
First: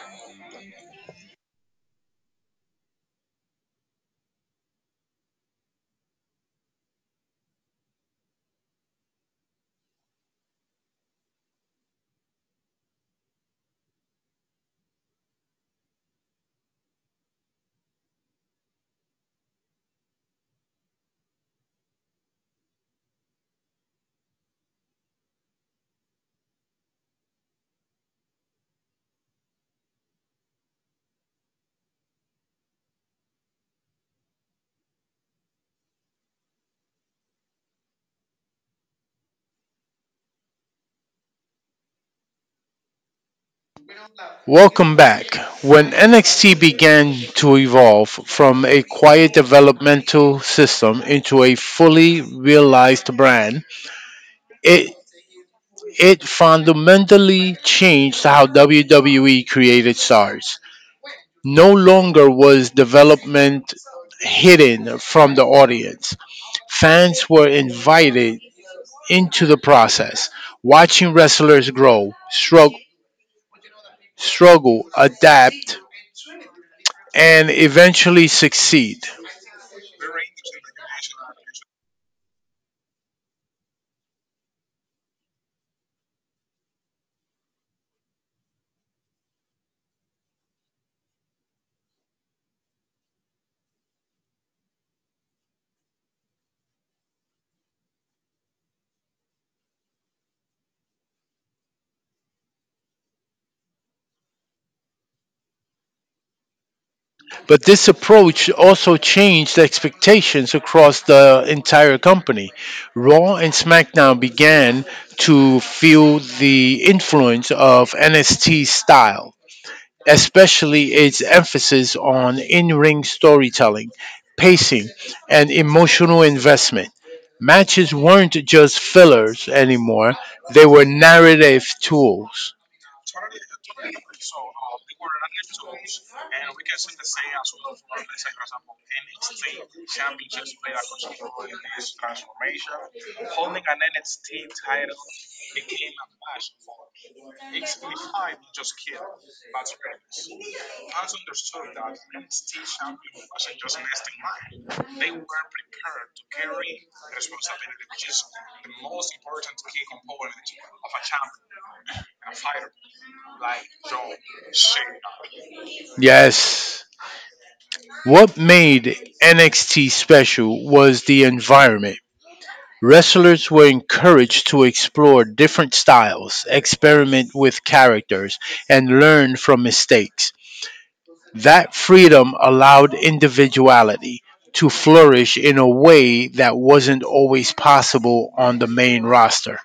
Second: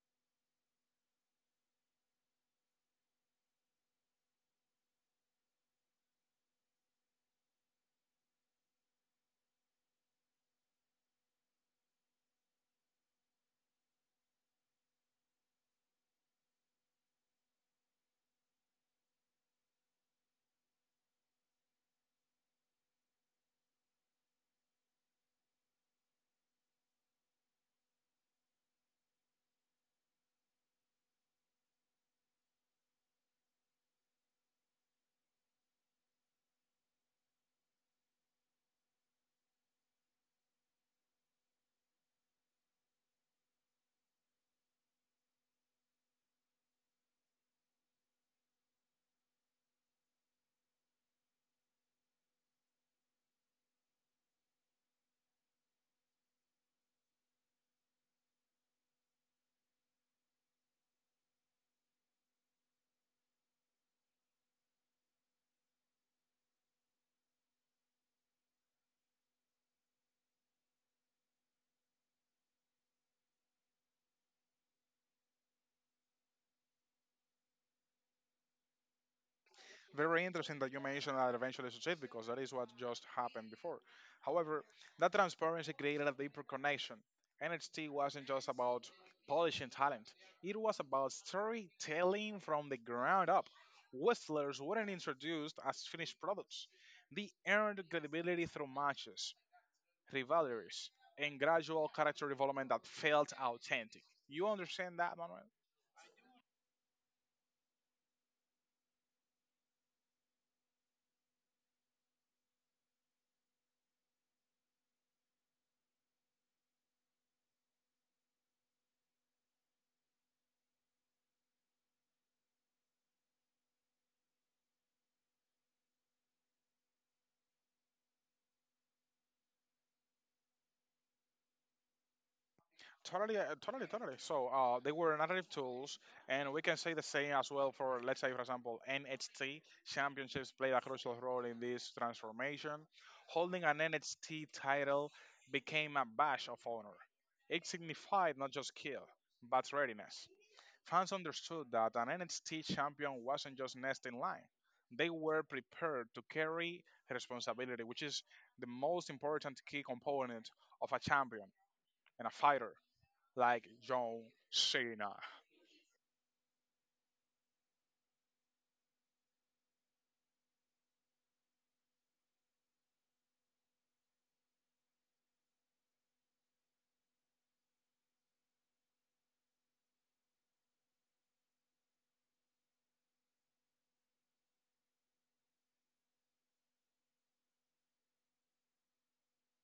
Welcome back. When NXT began to evolve from a quiet developmental system into a fully realized brand, it it fundamentally changed how WWE created stars. No longer was development hidden from the audience. Fans were invited into the process, watching wrestlers grow, struggle, adapt, and eventually succeed.
Very interesting that you mentioned that eventually succeed because that is what just happened before. However, that transparency created a deeper connection. NXT wasn't just about polishing talent, it was about storytelling from the ground up. Wrestlers weren't introduced as finished products, they earned credibility through matches, rivalries, and gradual character development that felt authentic. You understand that, Manuel?
But this approach also changed expectations across the entire company. Raw and SmackDown began to feel the influence of NXT style, especially its emphasis on in ring storytelling, pacing, and emotional investment. Matches weren't just fillers anymore, they were narrative tools.
Totally, totally. So they were narrative tools, and we can say the same as well for, let's say, for example, NHT championships played a crucial role in this transformation. Holding an NHT title became a badge of honor. It signified not just skill, but readiness. Fans understood that an NHT champion wasn't just next in line. They were prepared to carry responsibility, which is the most important key component of a champion and a fighter like John Cena.
Yes. What made NXT special was the environment. Wrestlers were encouraged to explore different styles, experiment with characters, and learn from mistakes. That freedom allowed individuality to flourish in a way that wasn't always possible on the main roster.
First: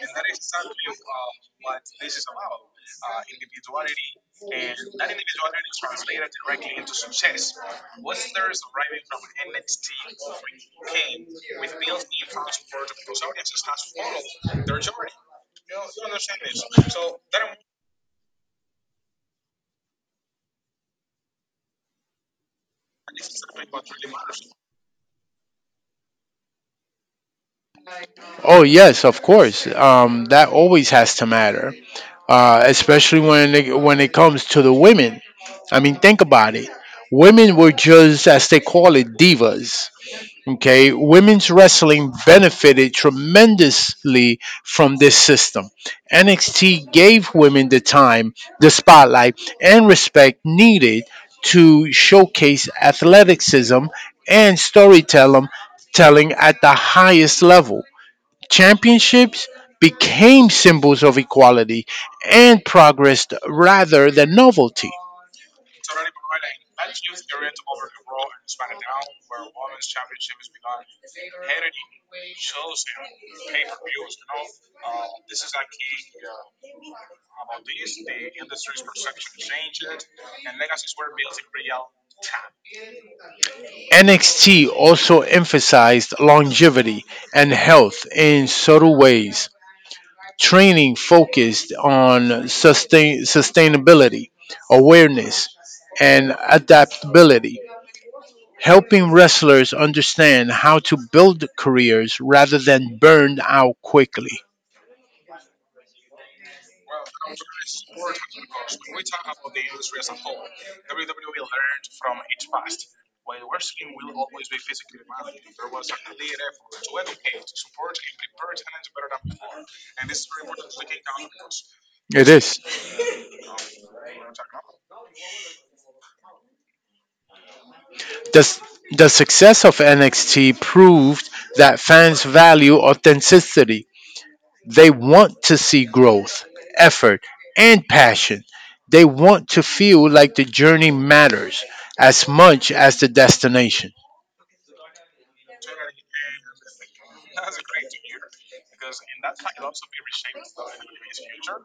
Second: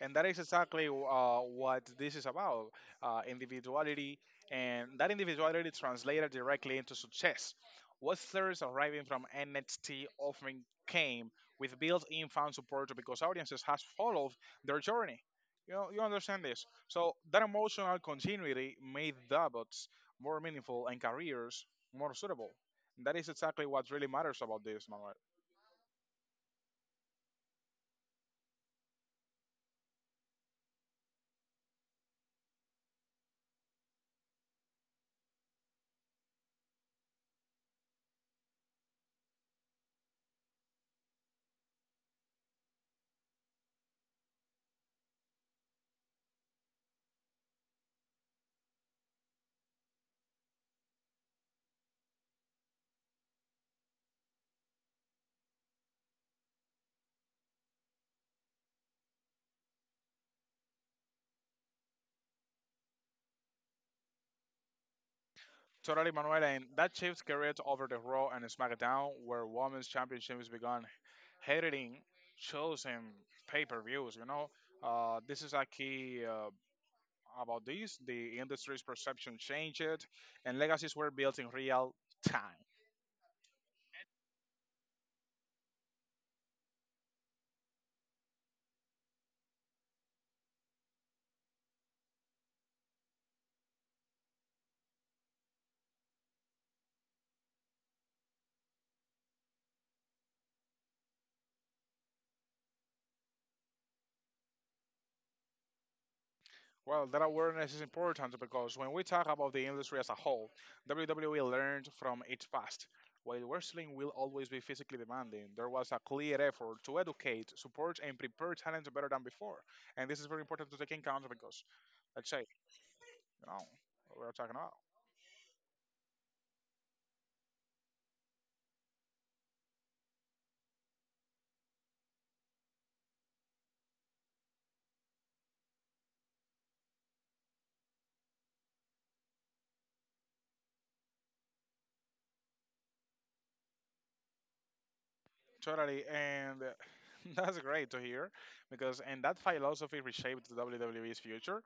And that is exactly what this is about, individuality. And that individuality translated directly into success. Wrestlers arriving from NXT often came with built in fan support because audiences has followed their journey. You know, you understand this. So that emotional continuity made debuts more meaningful and careers more suitable. That is exactly what really matters about this, Manuel.
Oh yes, of course. That always has to matter, especially when when it comes to the women. I mean, think about it. Women were just as they call it divas. Okay, women's wrestling benefited tremendously from this system. NXT gave women the time, the spotlight, and respect needed to showcase athleticism and storytelling telling at the highest level. Championships became symbols of equality and progress rather than novelty.
Totally, Manuel, and that shift carried over the Raw and SmackDown, where Women's Championships began heading shows and pay-per-views. You know, this is a key about this. The industry's perception changed, and legacies were built in real time.
NXT also emphasized longevity and health in subtle ways. Training focused on sustainability, awareness, and adaptability, helping wrestlers understand how to build careers rather than burn out quickly.
Well, that awareness is important because when we talk about the industry as a whole, WWE learned from its past. While wrestling will always be physically demanding, there was a clear effort to educate, support, and prepare talent better than before. And this is very important to take in account because, let's
It
say,
is.
you know, what we're talking about.
The, s- the success of NXT proved that fans value authenticity. They want to see growth, effort, and passion. They want to feel like the journey matters as much as the destination.
Totally, and that's great to hear because, and that philosophy reshaped the WWE's future.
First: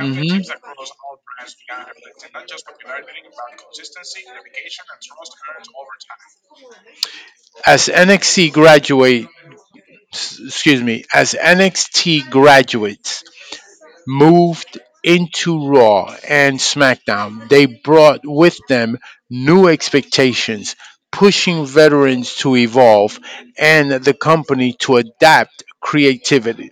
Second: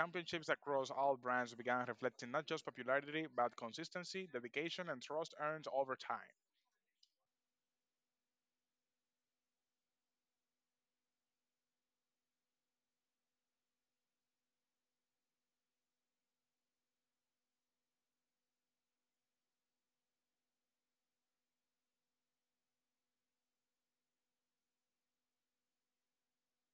Mhm.
across all brands began reflecting not just popularity, but consistency, dedication, and trust earned over time.
As NXT graduates, excuse me, as NXT graduates moved into Raw and SmackDown, they brought with them new expectations, pushing veterans to evolve and the company to adapt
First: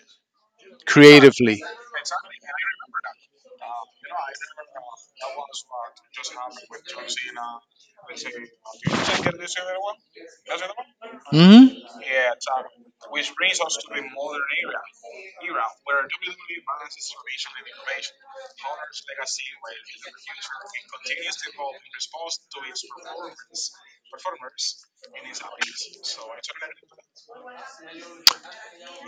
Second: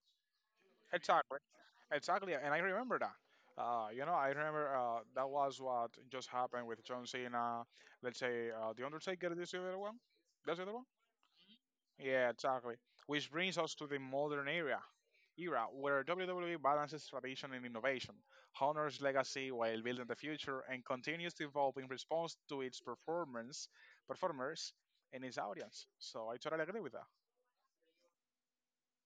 Exactly,
creatively.
exactly, and I remember that. You know, I remember that was what just happened with John Cena. Let's say the Undertaker. This the other one. That's the other one.
Mhm.
Yeah, exactly. Which brings us to the era where WWE balances tradition and innovation, honors legacy while building the future, and continues to evolve in response to its performers, and its audience. So I totally agree with that.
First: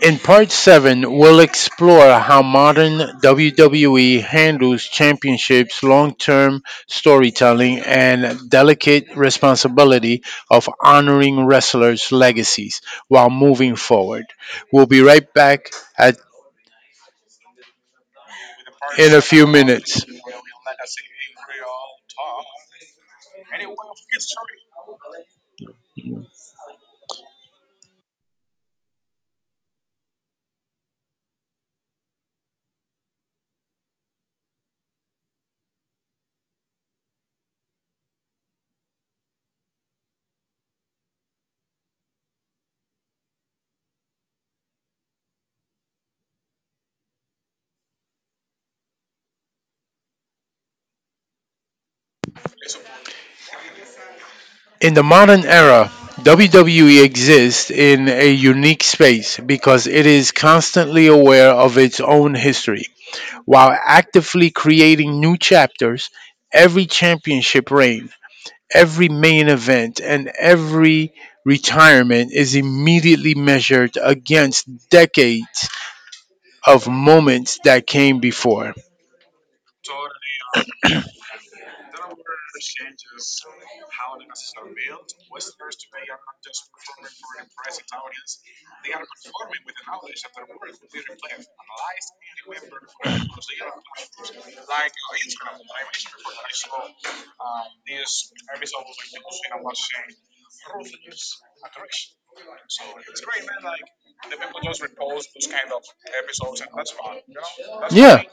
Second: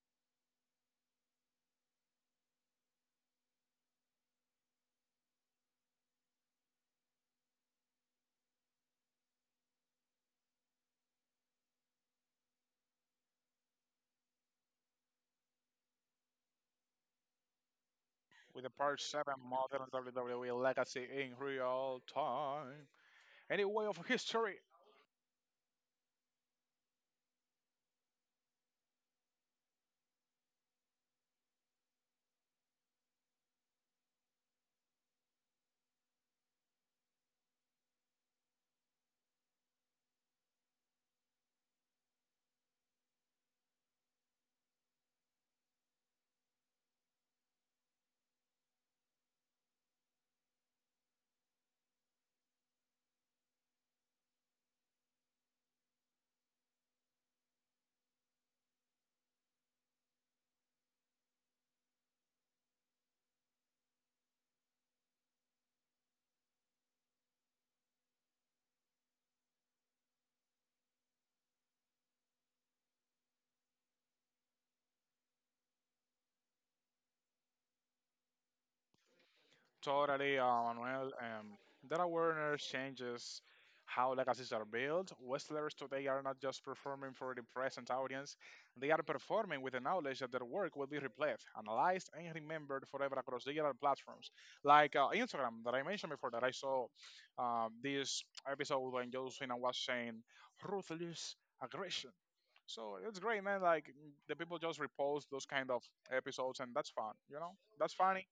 In part 7, we'll explore how modern WWE handles championships, long term storytelling, and delicate responsibility of honoring wrestlers' legacies while moving forward. We'll be right back at,
With the part
in a
seven
few
modern
minutes.
WWE legacy in real time, any way of history.
In the modern era, WWE exists in a unique space because it is constantly aware of its own history, while actively creating new chapters. Every championship reign, every main event, and every retirement is immediately measured against decades of moments that came before.
Totally, Manuel. That awareness changes how legacies are built. Wrestlers today are not just performing for the present audience, they are performing with the knowledge that their work will be replayed, analyzed, and remembered forever across digital platforms. Like Instagram, that I mentioned before, that I saw this episode when Josephina was saying ruthless aggression. So it's great, man. Like the people just repost those kind of episodes, and that's fun. You know, that's funny.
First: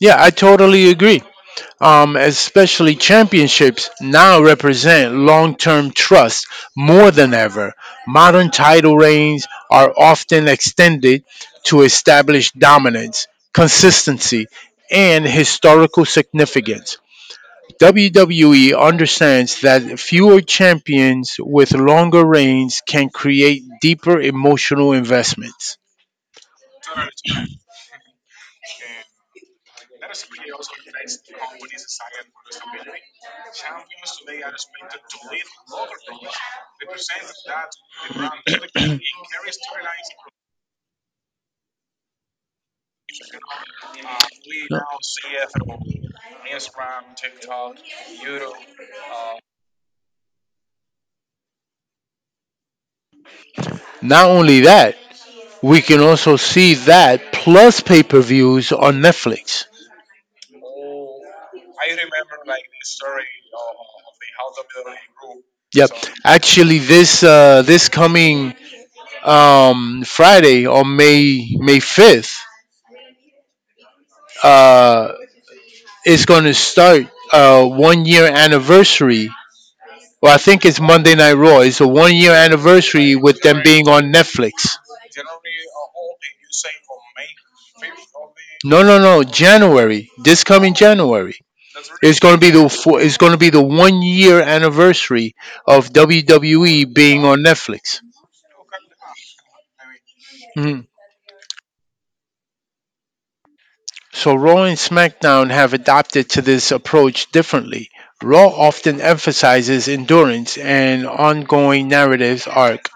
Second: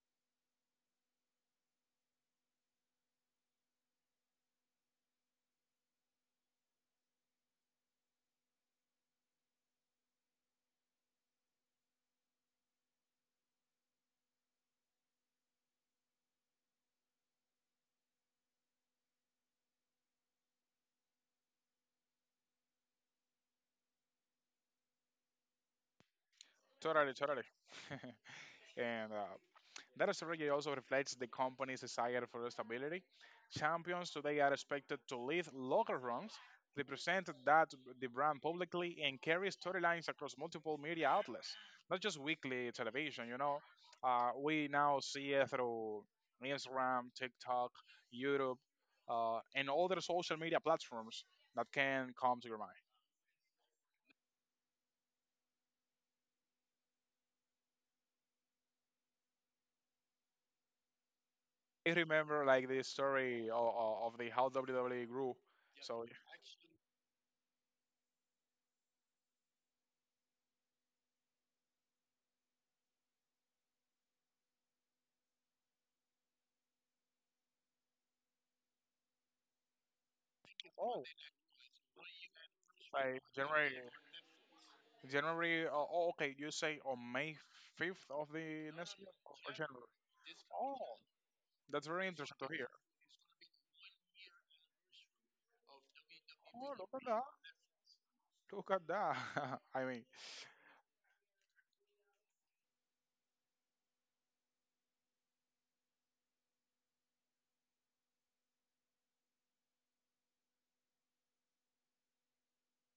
Yeah, I totally agree. Especially championships now represent long term trust more than ever. Modern title reigns are often extended to establish dominance, consistency, and historical significance. WWE understands that fewer champions with longer reigns can create deeper emotional investments.
Totally, totally. And that strategy also reflects the company's desire for stability. Champions today are expected to lead local runs, represent that the brand publicly, and carry storylines across multiple media outlets, not just weekly television. You know, we now see it through Instagram, TikTok, YouTube, and other social media platforms that can come to your mind.
Not only that, we can also see that plus pay-per-views on Netflix.
I remember like the story of the how WWE grew.
Yep.
So
Actually, this coming Friday on May fifth uh, is going to start one year anniversary. Well, I think it's
oh,
Monday Night Raw. It's a one year anniversary
by
with them
January,
being on Netflix.
January. Oh, oh, okay. You say on May 5th of the
No,
next
no,
year
no.
or January.
January. This coming
Oh,
January.
that's very
It's going
interesting
to be
to hear.
the one year anniversary of
Oh,
WWE
look at that!
being on Netflix.
Look at that! I mean,
Mhm. So Raw and SmackDown have adapted to this approach differently. Raw often emphasizes endurance and ongoing narrative arc,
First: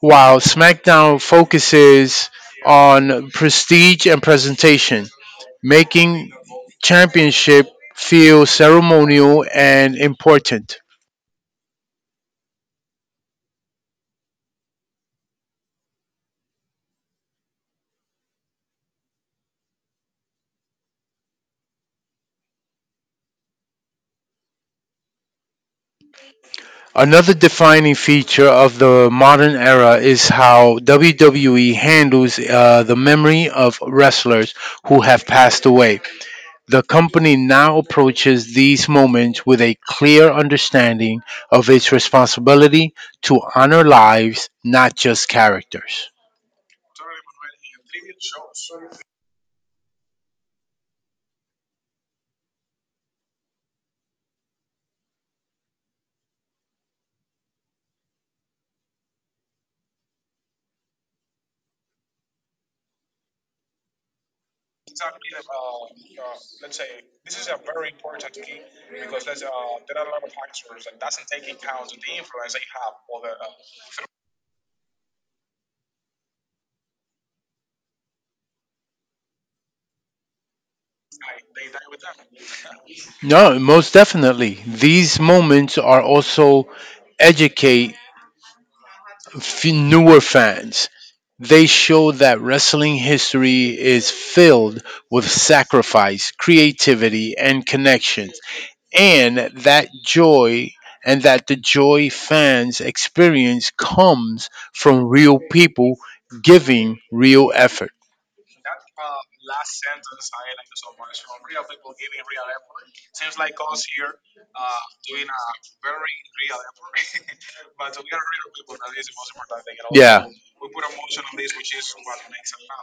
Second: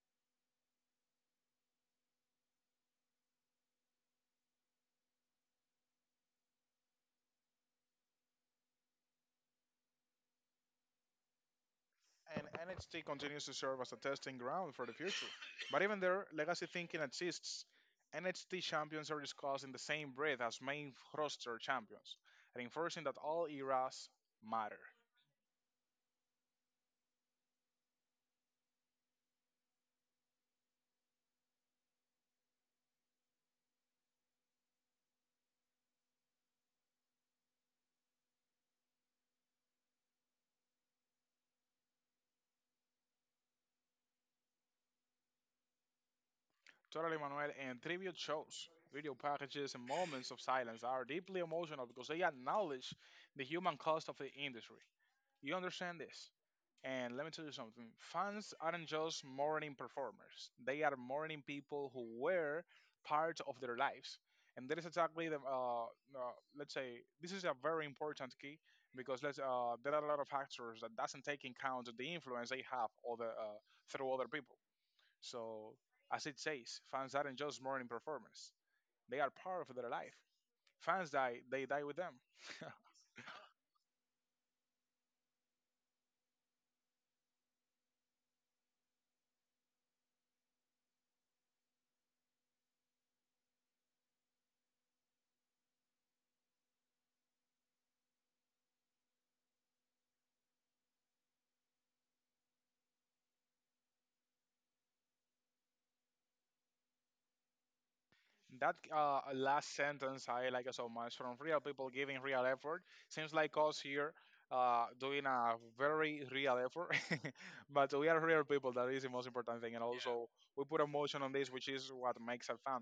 while SmackDown focuses on prestige and presentation, making championship feel ceremonial and important.
and NXT continues to serve as a testing ground for the future. But even there, legacy thinking exists. NXT champions are discussed in the same breath as main roster champions, reinforcing that all eras matter.
Another defining feature of the modern era is how WWE handles the memory of wrestlers who have passed away. The company now approaches these moments with a clear understanding of its responsibility to honor lives, not just characters.
Totally, Manuel. And tribute shows, video packages, and moments of silence are deeply emotional because they acknowledge the human cost of the industry. You understand this? And let me tell you something, fans aren't just mourning performers, they are mourning people who were part of their lives. And that is exactly let's say, this is a very important key because there are a lot of factors that doesn't take in account the influence they have other, through other people. So, as it says, fans aren't just morning performers; they are part of their life. Fans die; they die with them.
No, most definitely. These moments are also educate newer fans. They show that wrestling history is filled with sacrifice, creativity, and connection, and that the joy fans experience comes from real people giving real effort.
That last sentence I like so much, from real people giving real effort. Seems like us here doing a very real effort, but we are real people. That is the most important thing, and yeah,
Yeah,
also we put emotion on this, which is what makes a fan.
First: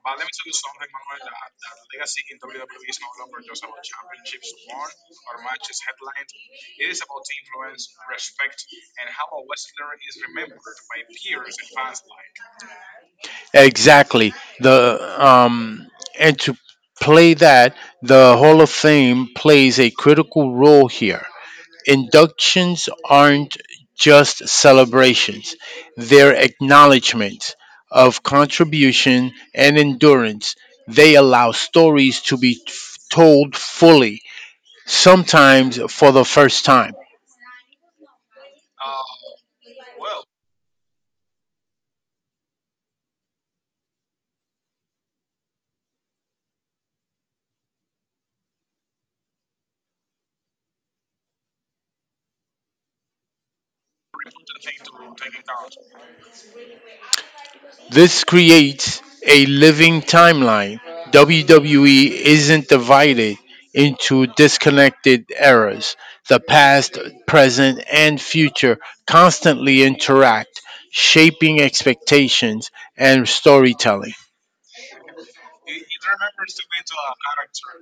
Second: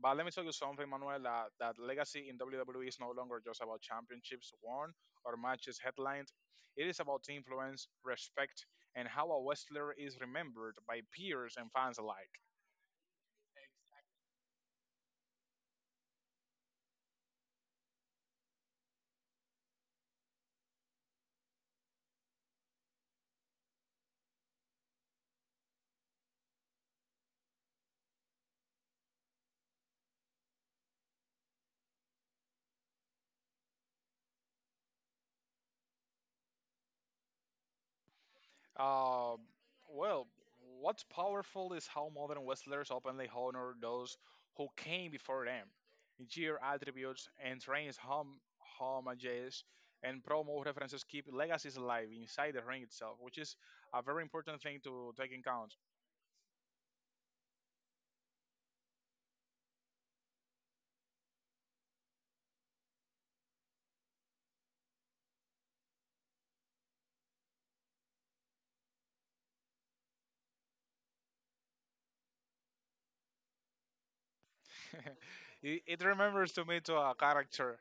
But let me tell you something, Manuel, that legacy in WWE is no longer just about championships won or matches headlined. It is about influence, respect, and how a wrestler is remembered by peers and fans alike.
exactly. The and to play that the Hall of Fame plays a critical role here. Inductions aren't just celebrations, they're acknowledgments of contribution and endurance. They allow stories to be told fully, sometimes for the first time.
Uh, well, what's powerful is how modern wrestlers openly honor those who came before them, jeer attributes and trains homages and promo references keep legacies alive inside the ring itself, which is a very important thing to take in account.
This creates a living timeline. WWE isn't divided into disconnected eras. The past, present, and future constantly interact, shaping expectations and storytelling.
It remembers to me to a character.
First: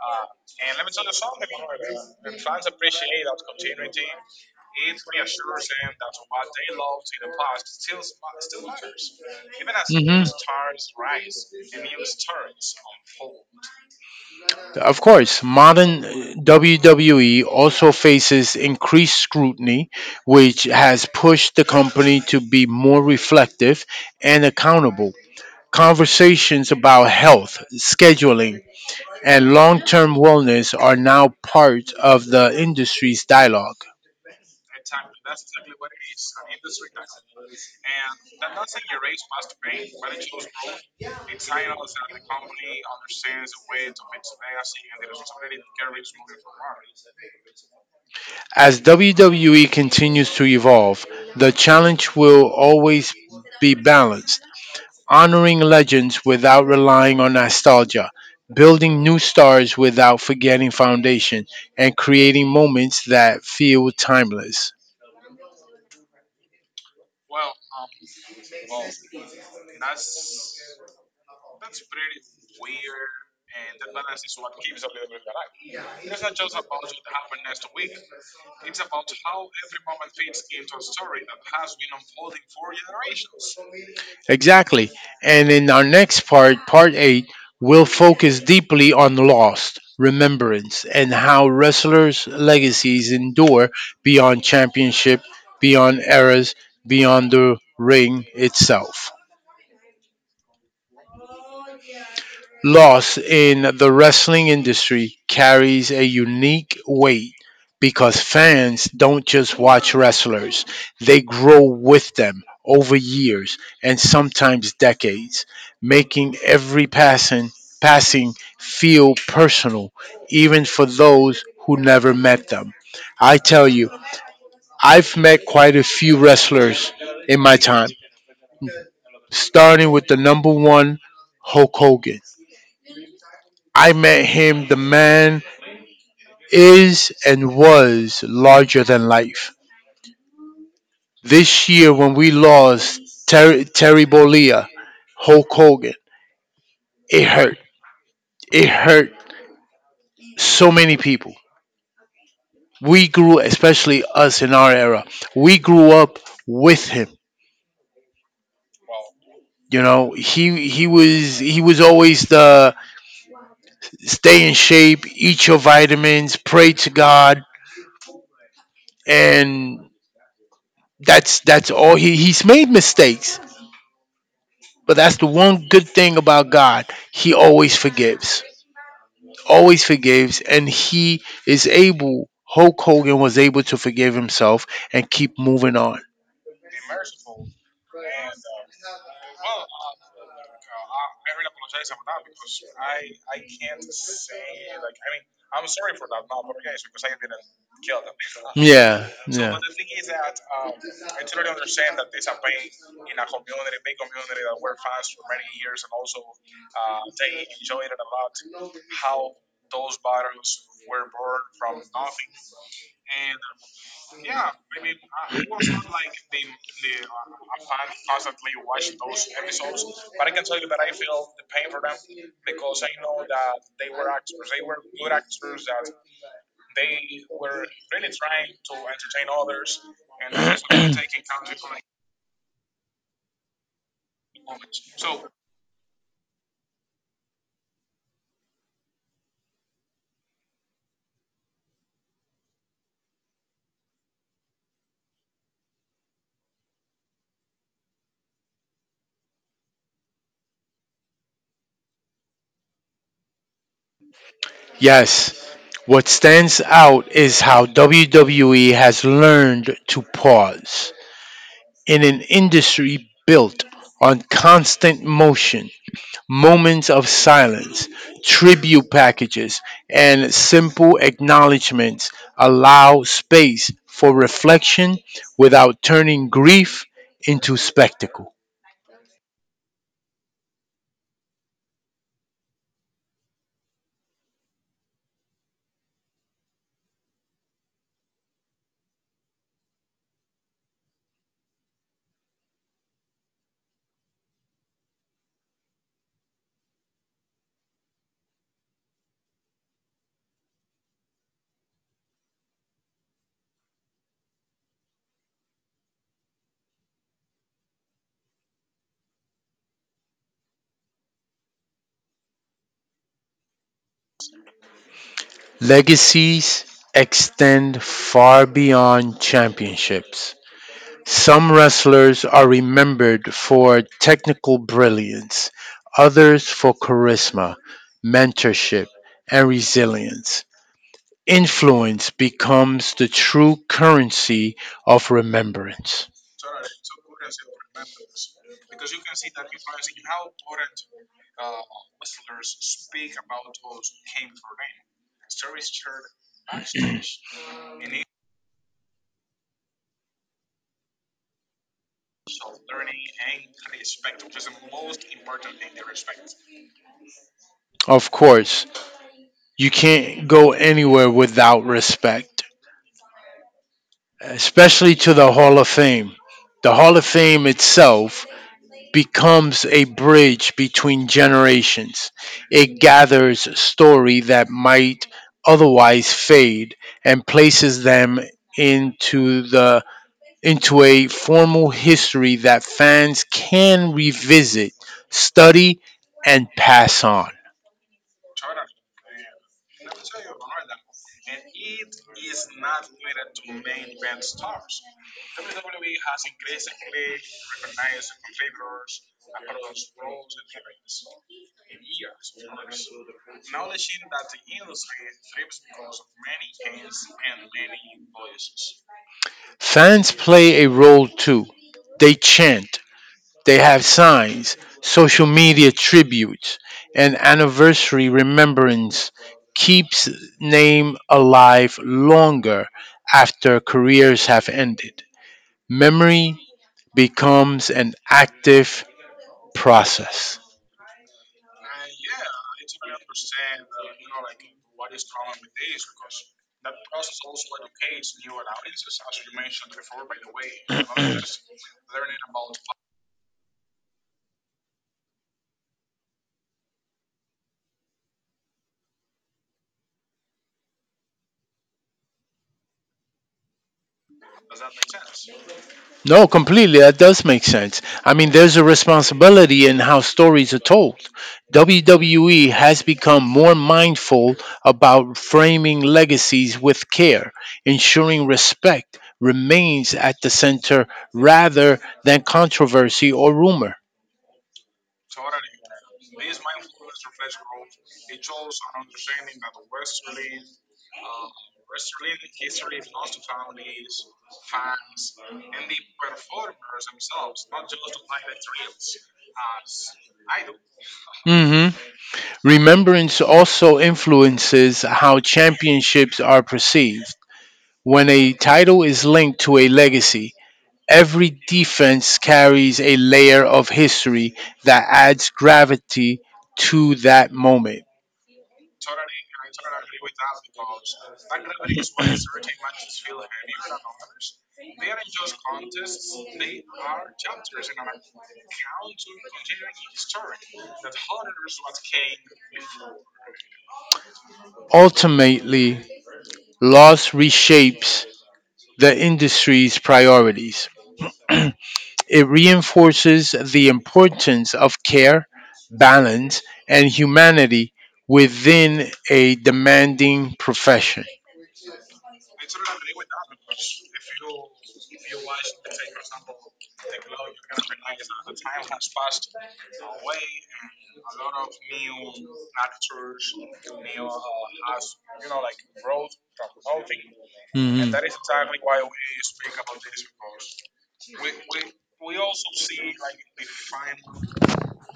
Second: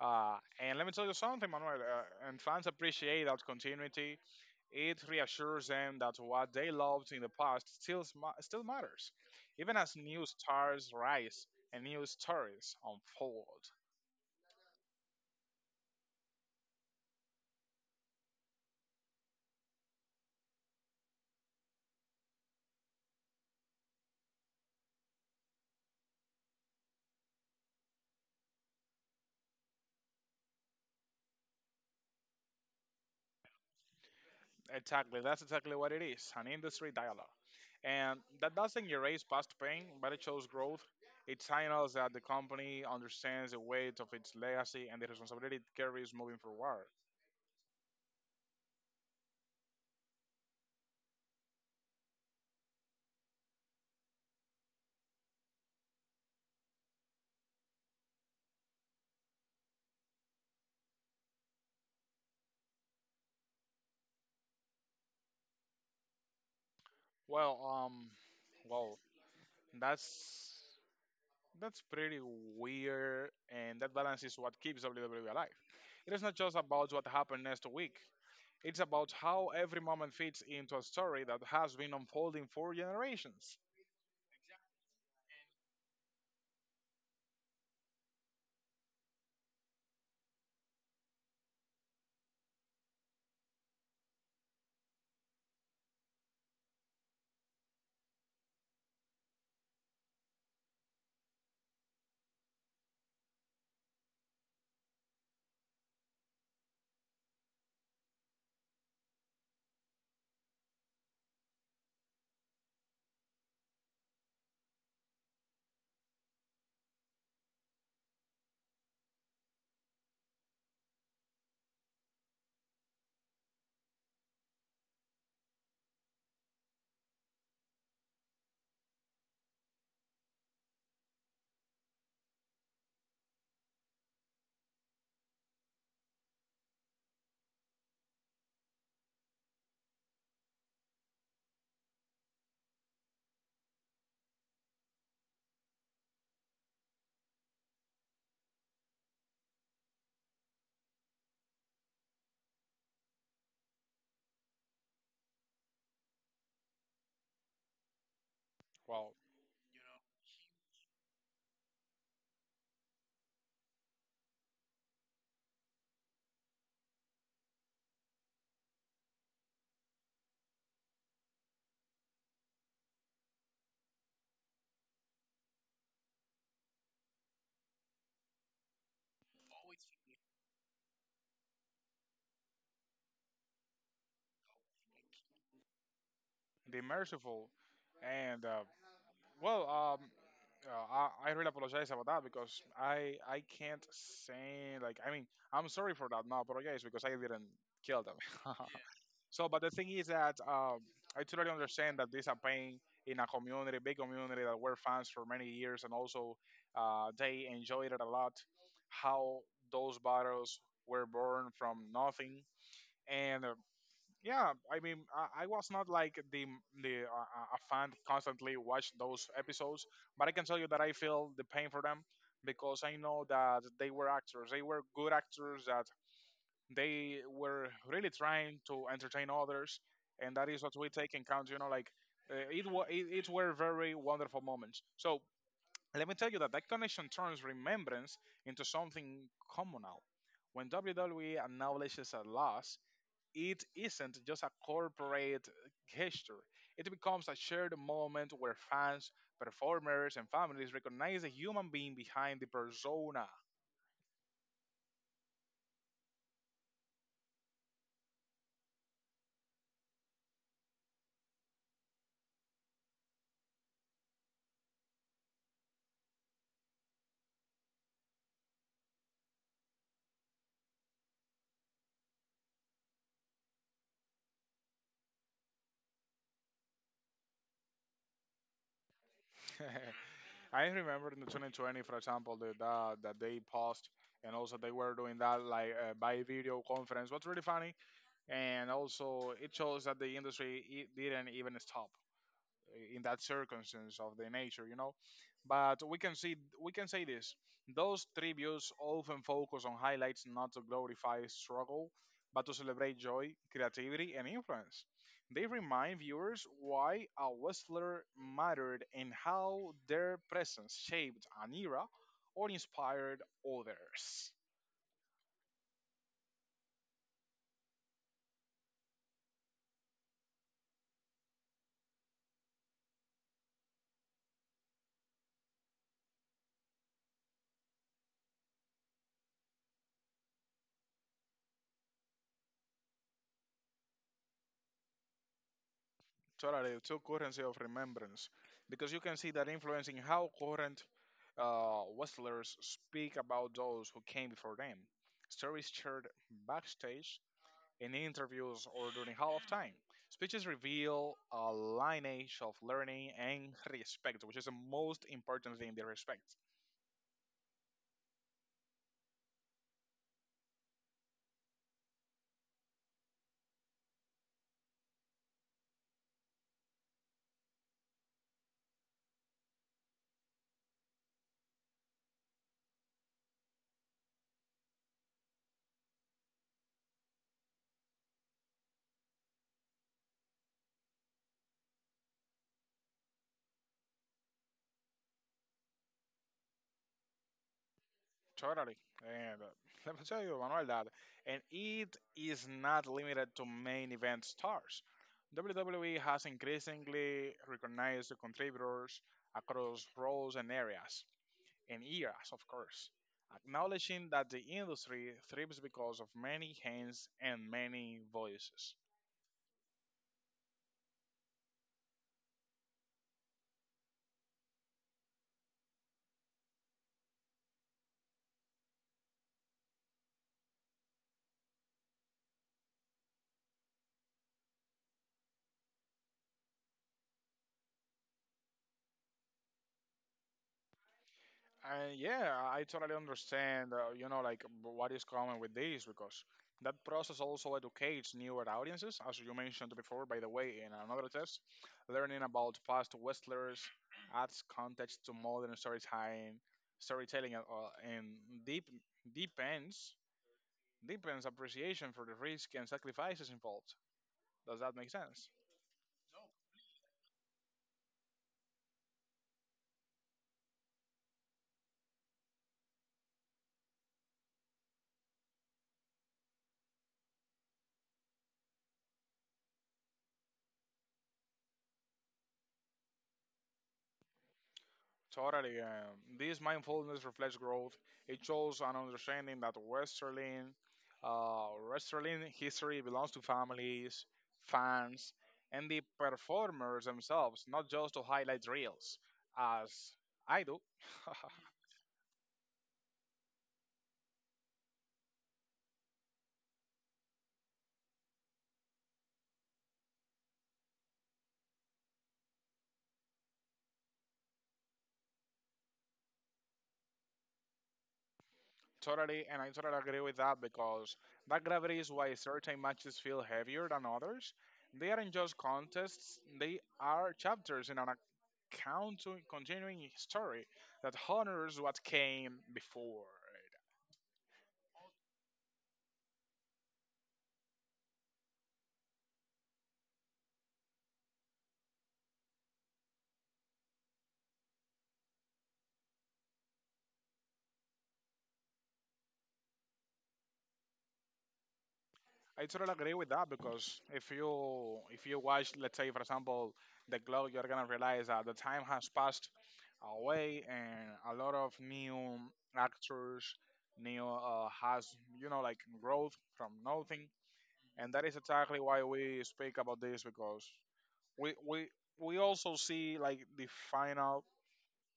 And let me tell you something, Manuel. And fans appreciate that continuity. It reassures them that what they loved in the past still still matters, even as new stars
Mhm.
rise and new stories unfold.
Of course, modern WWE also faces increased scrutiny, which has pushed the company to be more reflective and accountable. Conversations about health, scheduling, and long term wellness are now part of the industry's dialogue.
Exactly, that's exactly what it is, an industry dialogue. And that doesn't erase past pain, but it shows growth. It signals that the company understands the weight of its legacy and the responsibility it carries moving forward.
As WWE continues to evolve, the challenge will always be balanced honoring legends without relying on nostalgia, building new stars without forgetting foundation, and creating moments that feel timeless.
Well, um, well, that's that's pretty weird, and that balance is what keeps WWE alive. It is not just about what happened next week. It's about how every moment fits into a story that has been unfolding for generations.
Exactly. And in our next part, part eight, we'll focus deeply on lost remembrance and how wrestlers' legacies endure beyond championship, beyond eras, beyond the ring itself. Loss in the wrestling industry carries a unique weight because fans don't just watch wrestlers, they grow with them over years and sometimes decades, making every passing feel personal even for those who never met them. I tell you, I've met quite a few wrestlers in my time, starting with the number 1, Hulk Hogan. I met him, the man is and was larger than life. This year, when we lost Terry Bollea, Hulk Hogan, it hurt. It hurt so many people. We grew, especially us in our era, we grew up with him.
Well,
You know, he was always the stay in shape, eat your vitamins, pray to God, and that's all he's made mistakes. But that's the one good thing about God. He always forgives, and He is able. Hulk Hogan was able to forgive himself and keep moving on.
the merciful and uh, Well, um, uh, I, I really apologize about that because I can't say, like, I mean, I'm sorry for that. No apologize, because I didn't kill them.
Yeah, yeah.
But the thing is that I totally understand that this a pain in a community, big community that were fans for many years, and also they enjoyed it a lot. How those battles were born from nothing, and yeah, I was not like the a fan constantly watch those episodes, but I can tell you that I feel the pain for them because I know that they were actors, they were good actors, that they were really trying to entertain others, and that is what we take in count, you know, like it it were very wonderful moments. So let me tell you that that connection turns remembrance into something communal. When WWE acknowledges a loss, it isn't just a corporate gesture. It becomes a shared moment where fans, performers, and families recognize the human being behind the persona.
Yes. What stands out is how WWE has learned to pause in an industry built on constant motion. Moments of silence, tribute packages, and simple acknowledgments allow space for reflection without turning grief into spectacle.
I remember in the 2020, for example, the, that that they paused, and also they were doing that like by video conference. What's really funny, and also it shows that the industry it didn't even stop in that circumstance of the nature, you know. But we can see, we can say this: those tributes often focus on highlights not to glorify struggle, but to celebrate joy, creativity, and influence. They remind viewers why a wrestler mattered and how their presence shaped an era or inspired others.
Legacies extend far beyond championships. Some wrestlers are remembered for technical brilliance, others for charisma, mentorship, and resilience. Influence becomes the true currency of remembrance.
Totally, two currency of remembrance, because you can see that influence in how current wrestlers speak about those who came before them. Stories shared backstage, in interviews, or during halftime. Speeches reveal a lineage of learning and respect, which is the most important thing. The respect.
Of course, you can't go anywhere without respect, especially to the Hall of Fame. The Hall of Fame itself becomes a bridge between generations. It gathers story that might otherwise fade and places them into the into a formal history that fans can revisit, study, and pass on.
Totally. And let me tell you, Manuel, that, and it is not limited to main event stars. WWE has increasingly recognized the contributors across roles and areas, and eras, of course, acknowledging that the industry thrives because of many hands and many voices.
Fans play a role too. They chant, they have signs, social media tributes, and anniversary remembrance keeps name alive longer after careers have ended. Memory becomes an active process.
Yeah, I totally understand, you know, like, what is common with this, because that process also educates newer audiences, as you mentioned before, by the way, in another test. Learning about past wrestlers adds context to modern storytelling, and deep, deepens, deepens appreciation for the risk and sacrifices involved. Does that make sense?
No, completely. That does make sense. I mean, there's a responsibility in how stories are told. WWE has become more mindful about framing legacies with care, ensuring respect remains at the center rather than controversy or rumor.
Totally. This mindfulness reflects growth. It shows an understanding that uh, Westerling history belongs to families, fans, and the performers themselves, not just to highlight reels, as I do.
hmm Remembrance also influences how championships are perceived. When a title is linked to a legacy, every defense carries a layer of history that adds gravity to that moment.
Totally, and I totally agree with that, because that gravity is why certain matches feel heavier than others. They aren't just contests; they are chapters in an continuing story that honors what came before.
Ultimately, loss reshapes the industry's priorities. It reinforces the importance of care, balance, and humanity within a demanding profession.
I totally agree with that, because if you watch, let's say for example, the glow, you're gonna realize that the time has passed away, and a lot of new actors, new has, you know, like growth from nothing, and that is exactly why we speak about this, because we we we also see like the final,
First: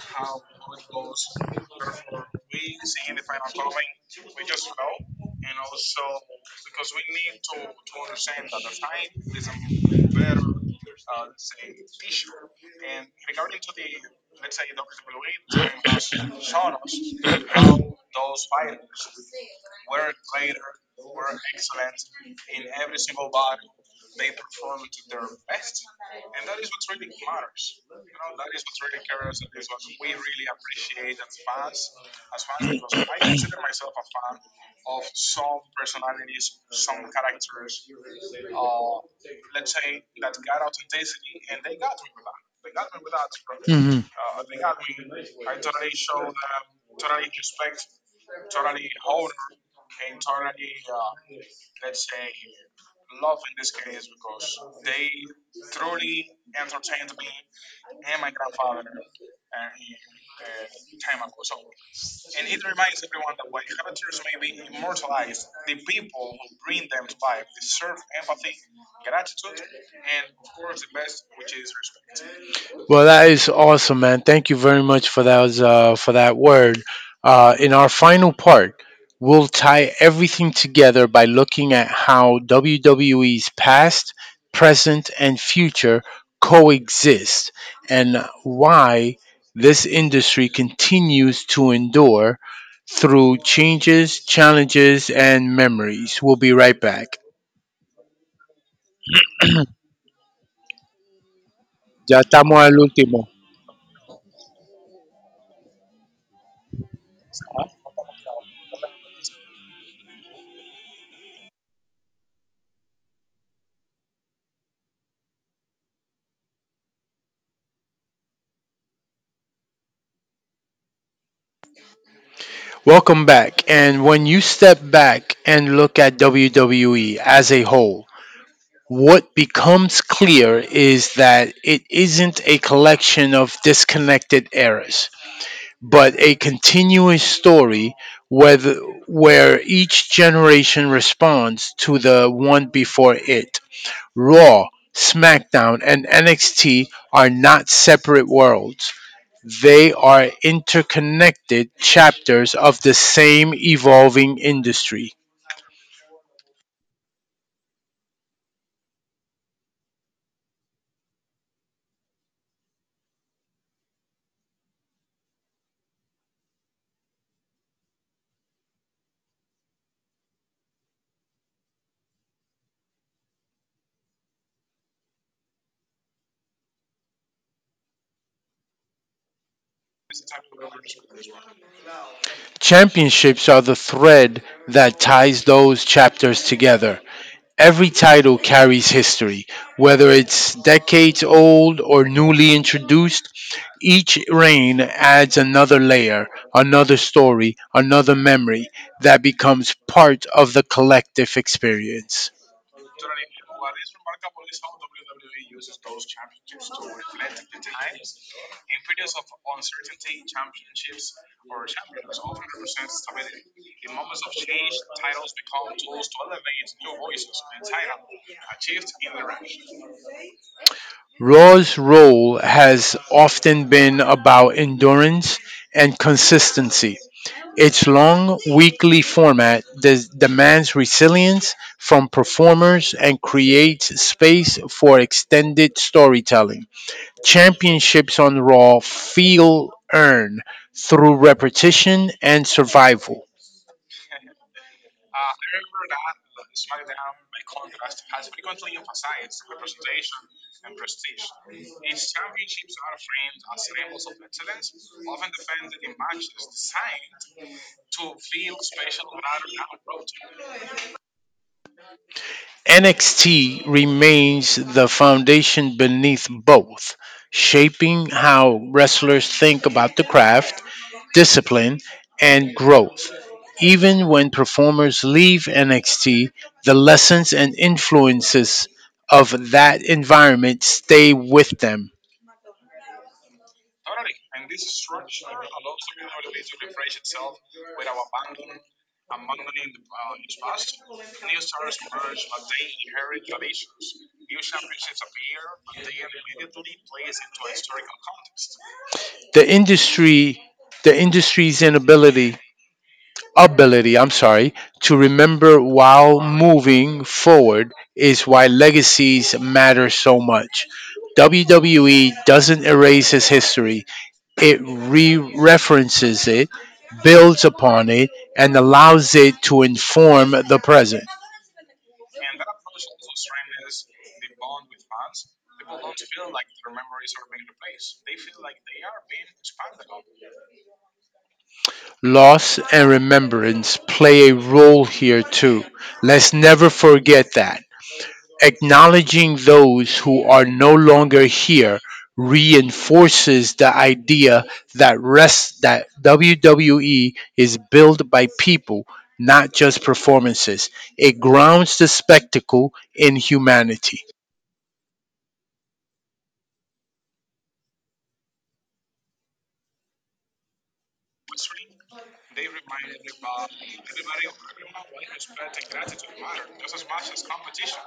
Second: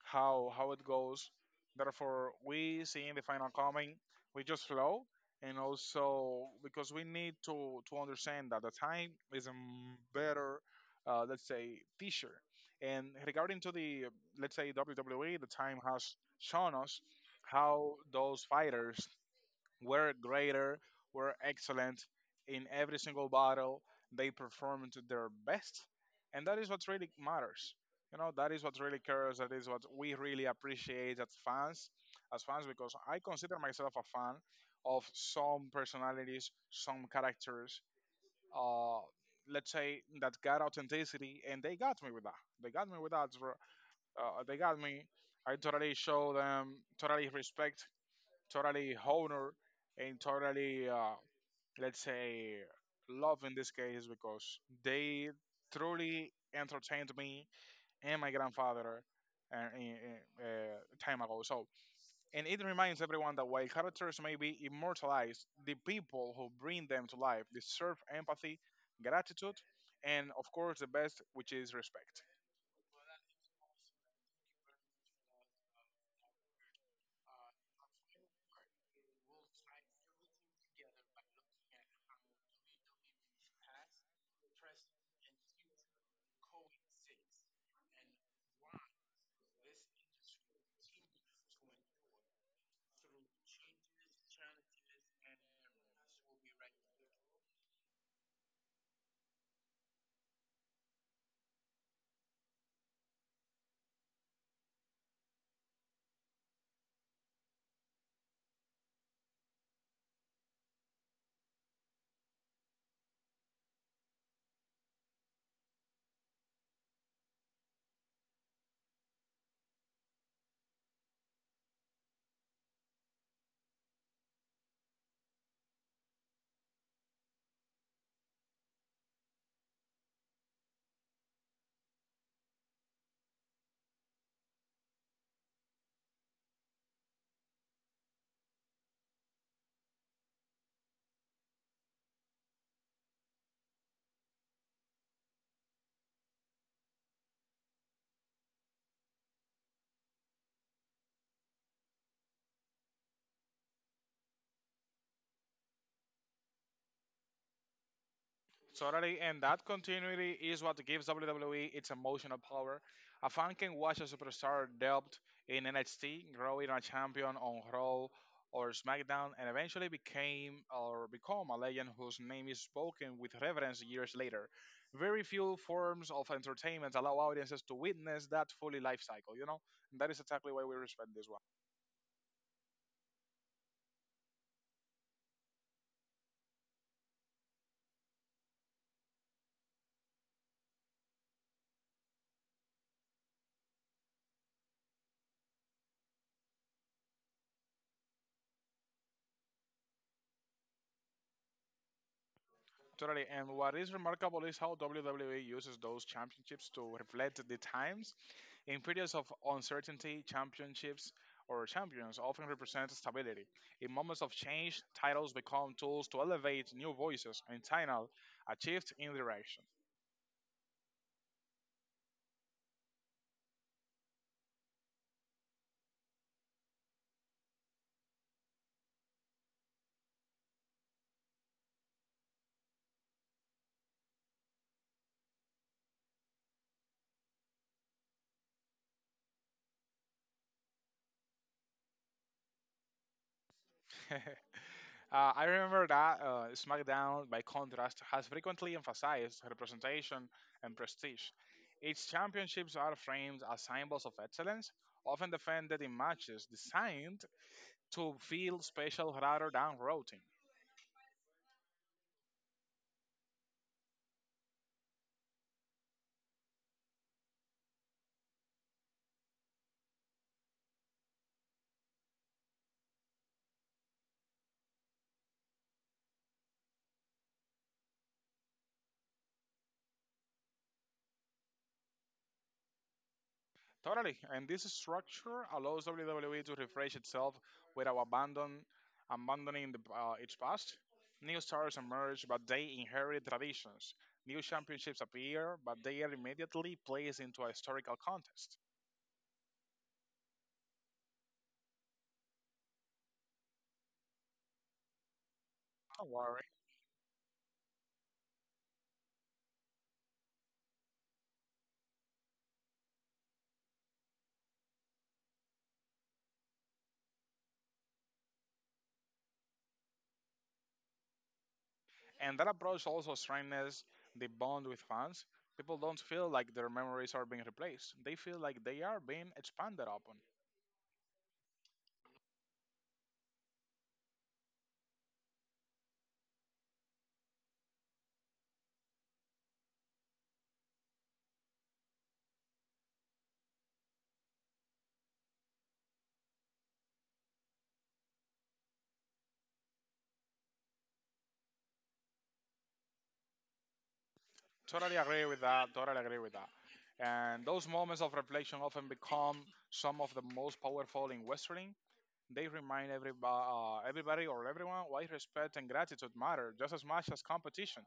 how it goes. Therefore, we see in the final coming, we just flow, and also because we need to understand that the time is a better, let's say, teacher. And regarding to the, let's say, WWE, the time has shown us how those fighters were greater, were excellent. In every single battle, they perform to their best. And that is what really matters. You know, that is what really cares. That is what we really appreciate as fans, because I consider myself a fan of some personalities, some characters, uh, let's say, that got authenticity, and they got me with that, bro.
hmm
They got me, I totally show them totally respect, totally honor, and totally, let's say, love in this case, because they truly entertained me and my grandfather uh, in, in, time ago. So, and it reminds everyone that while characters may be immortalized, the people who bring them to life deserve empathy, gratitude, and of course, the best, which is respect.
Well, that is awesome, man. Thank you very much for that word. In our final part, we'll tie everything together by looking at how WWE's past, present, and future coexist, and why this industry continues to endure through changes, challenges, and memories. We'll be right back. Ya estamos al último. Welcome back. And when you step back and look at WWE as a whole, what becomes clear is that it isn't a collection of disconnected eras, but a continuous story whether, where each generation responds to the one before it. Raw, SmackDown, and NXT are not separate worlds, they are interconnected chapters of the same evolving industry.
Totally, and that continuity is what gives WWE its emotional power. A fan can watch a superstar develop in NXT, growing a champion on Raw or SmackDown, and eventually became or become a legend whose name is spoken with reverence years later. Very few forms of entertainment allow audiences to witness that fully life cycle, you know? And that is exactly why we respect this one.
Championships are the thread that ties those chapters together. Every title carries history, whether it's decades old or newly introduced. Each reign adds another layer, another story, another memory that becomes part of the collective experience.
Totally. And what is remarkable is how WWE uses those championships to reflect the times. In periods of uncertainty, championships or champions often represent stability. In moments of change, titles become tools to elevate new voices and channel a shift in direction.
Raw's role has often been about endurance and consistency. Its long weekly format demands resilience from performers and creates space for extended storytelling. Championships on Raw feel earned through repetition and survival.
I remember that SmackDown, by contrast, has frequently emphasized representation and prestige. Its championships are framed as symbols of excellence, often defended in matches designed to feel special rather than routine.
NXT remains the foundation beneath both, shaping how wrestlers think about the craft, discipline, and growth. Even when performers leave NXT, the lessons and influences of that environment stay with them.
Totally. And this structure allows WWE to refresh itself without abandoning its past. New stars emerge, but they inherit traditions. New championships appear, but they are immediately placed into a historical context.
The industry the industry's inability ability, I'm sorry, to remember
Don't
while
worry.
moving forward is why legacies matter so much. WWE doesn't erase its history, it re references it, builds upon it, and allows it to inform the present.
And that approach also strengthens the bond with fans. People don't feel like their memories are being replaced. They feel like they are being expanded upon.
Loss and remembrance play a role here too. Let's never forget that. Acknowledging those who are no longer here reinforces the idea that WWE is built by people, not just performances. It grounds the spectacle in humanity.
Totally agree with that. Totally agree with that. And those moments of reflection often become some of the most powerful in wrestling. They remind everybody, everybody or everyone why respect and gratitude matter just as much as competition.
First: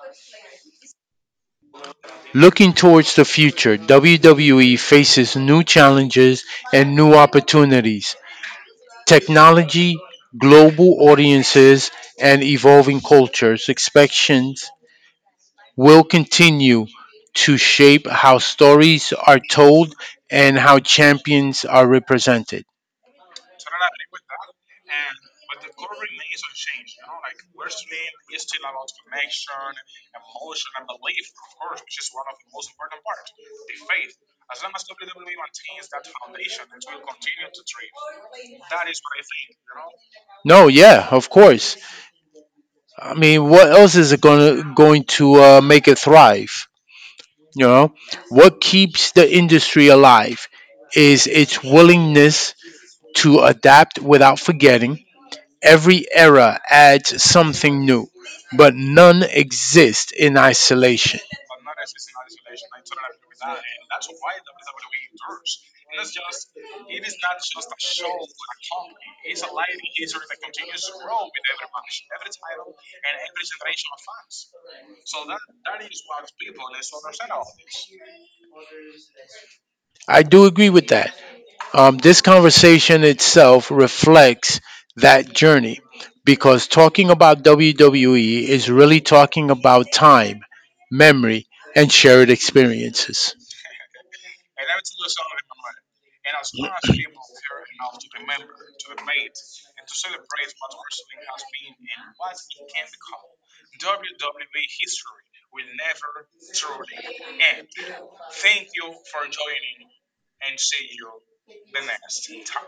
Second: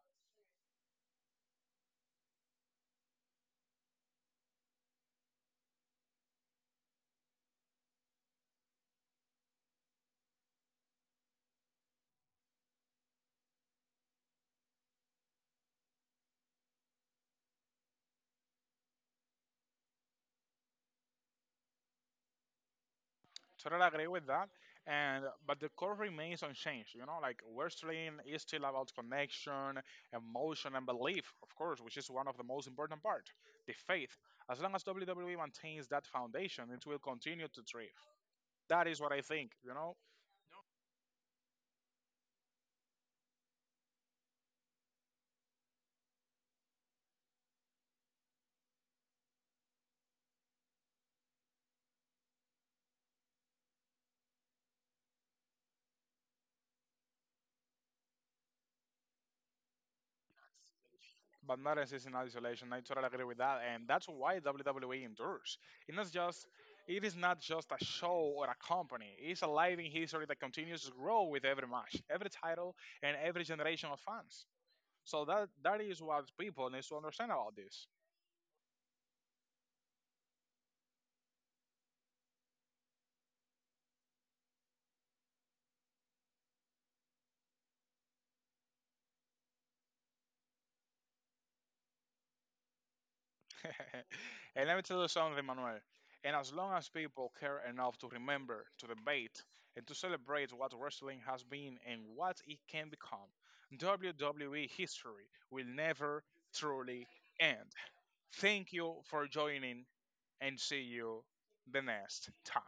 Looking towards the future, WWE faces new challenges and new opportunities. Technology, global audiences, and evolving cultures expectations will continue to shape how stories are told and how champions are represented.
Totally agree with that. And but the core remains unchanged. You know, like, wrestling is still about connection, emotion, and belief, of course, which is one of the most important part. The faith. As long as WWE maintains that foundation, it will continue to thrive. That is what I think. You know.
No, yeah, of course. I mean, what else is it gonna going to make it thrive? You know, what keeps the industry alive is its willingness to adapt without forgetting. Every era adds something new, but none exist in isolation.
But not exist in isolation. I totally agree with that, and that's why WWE endures. It's not just it is not just a show or a company. It's a living history that continues to grow with every match, every title, and every generation of fans. So that is what people need to understand about this.
I do agree with that. This conversation itself reflects that journey because talking about WWE is really talking about time, memory, and shared experiences.
And let me tell you something, Manuel. And as long as people care enough to remember, to debate, and to celebrate what wrestling has been and what it can become, WWE history will never truly end. Thank you for joining, and see you the next time.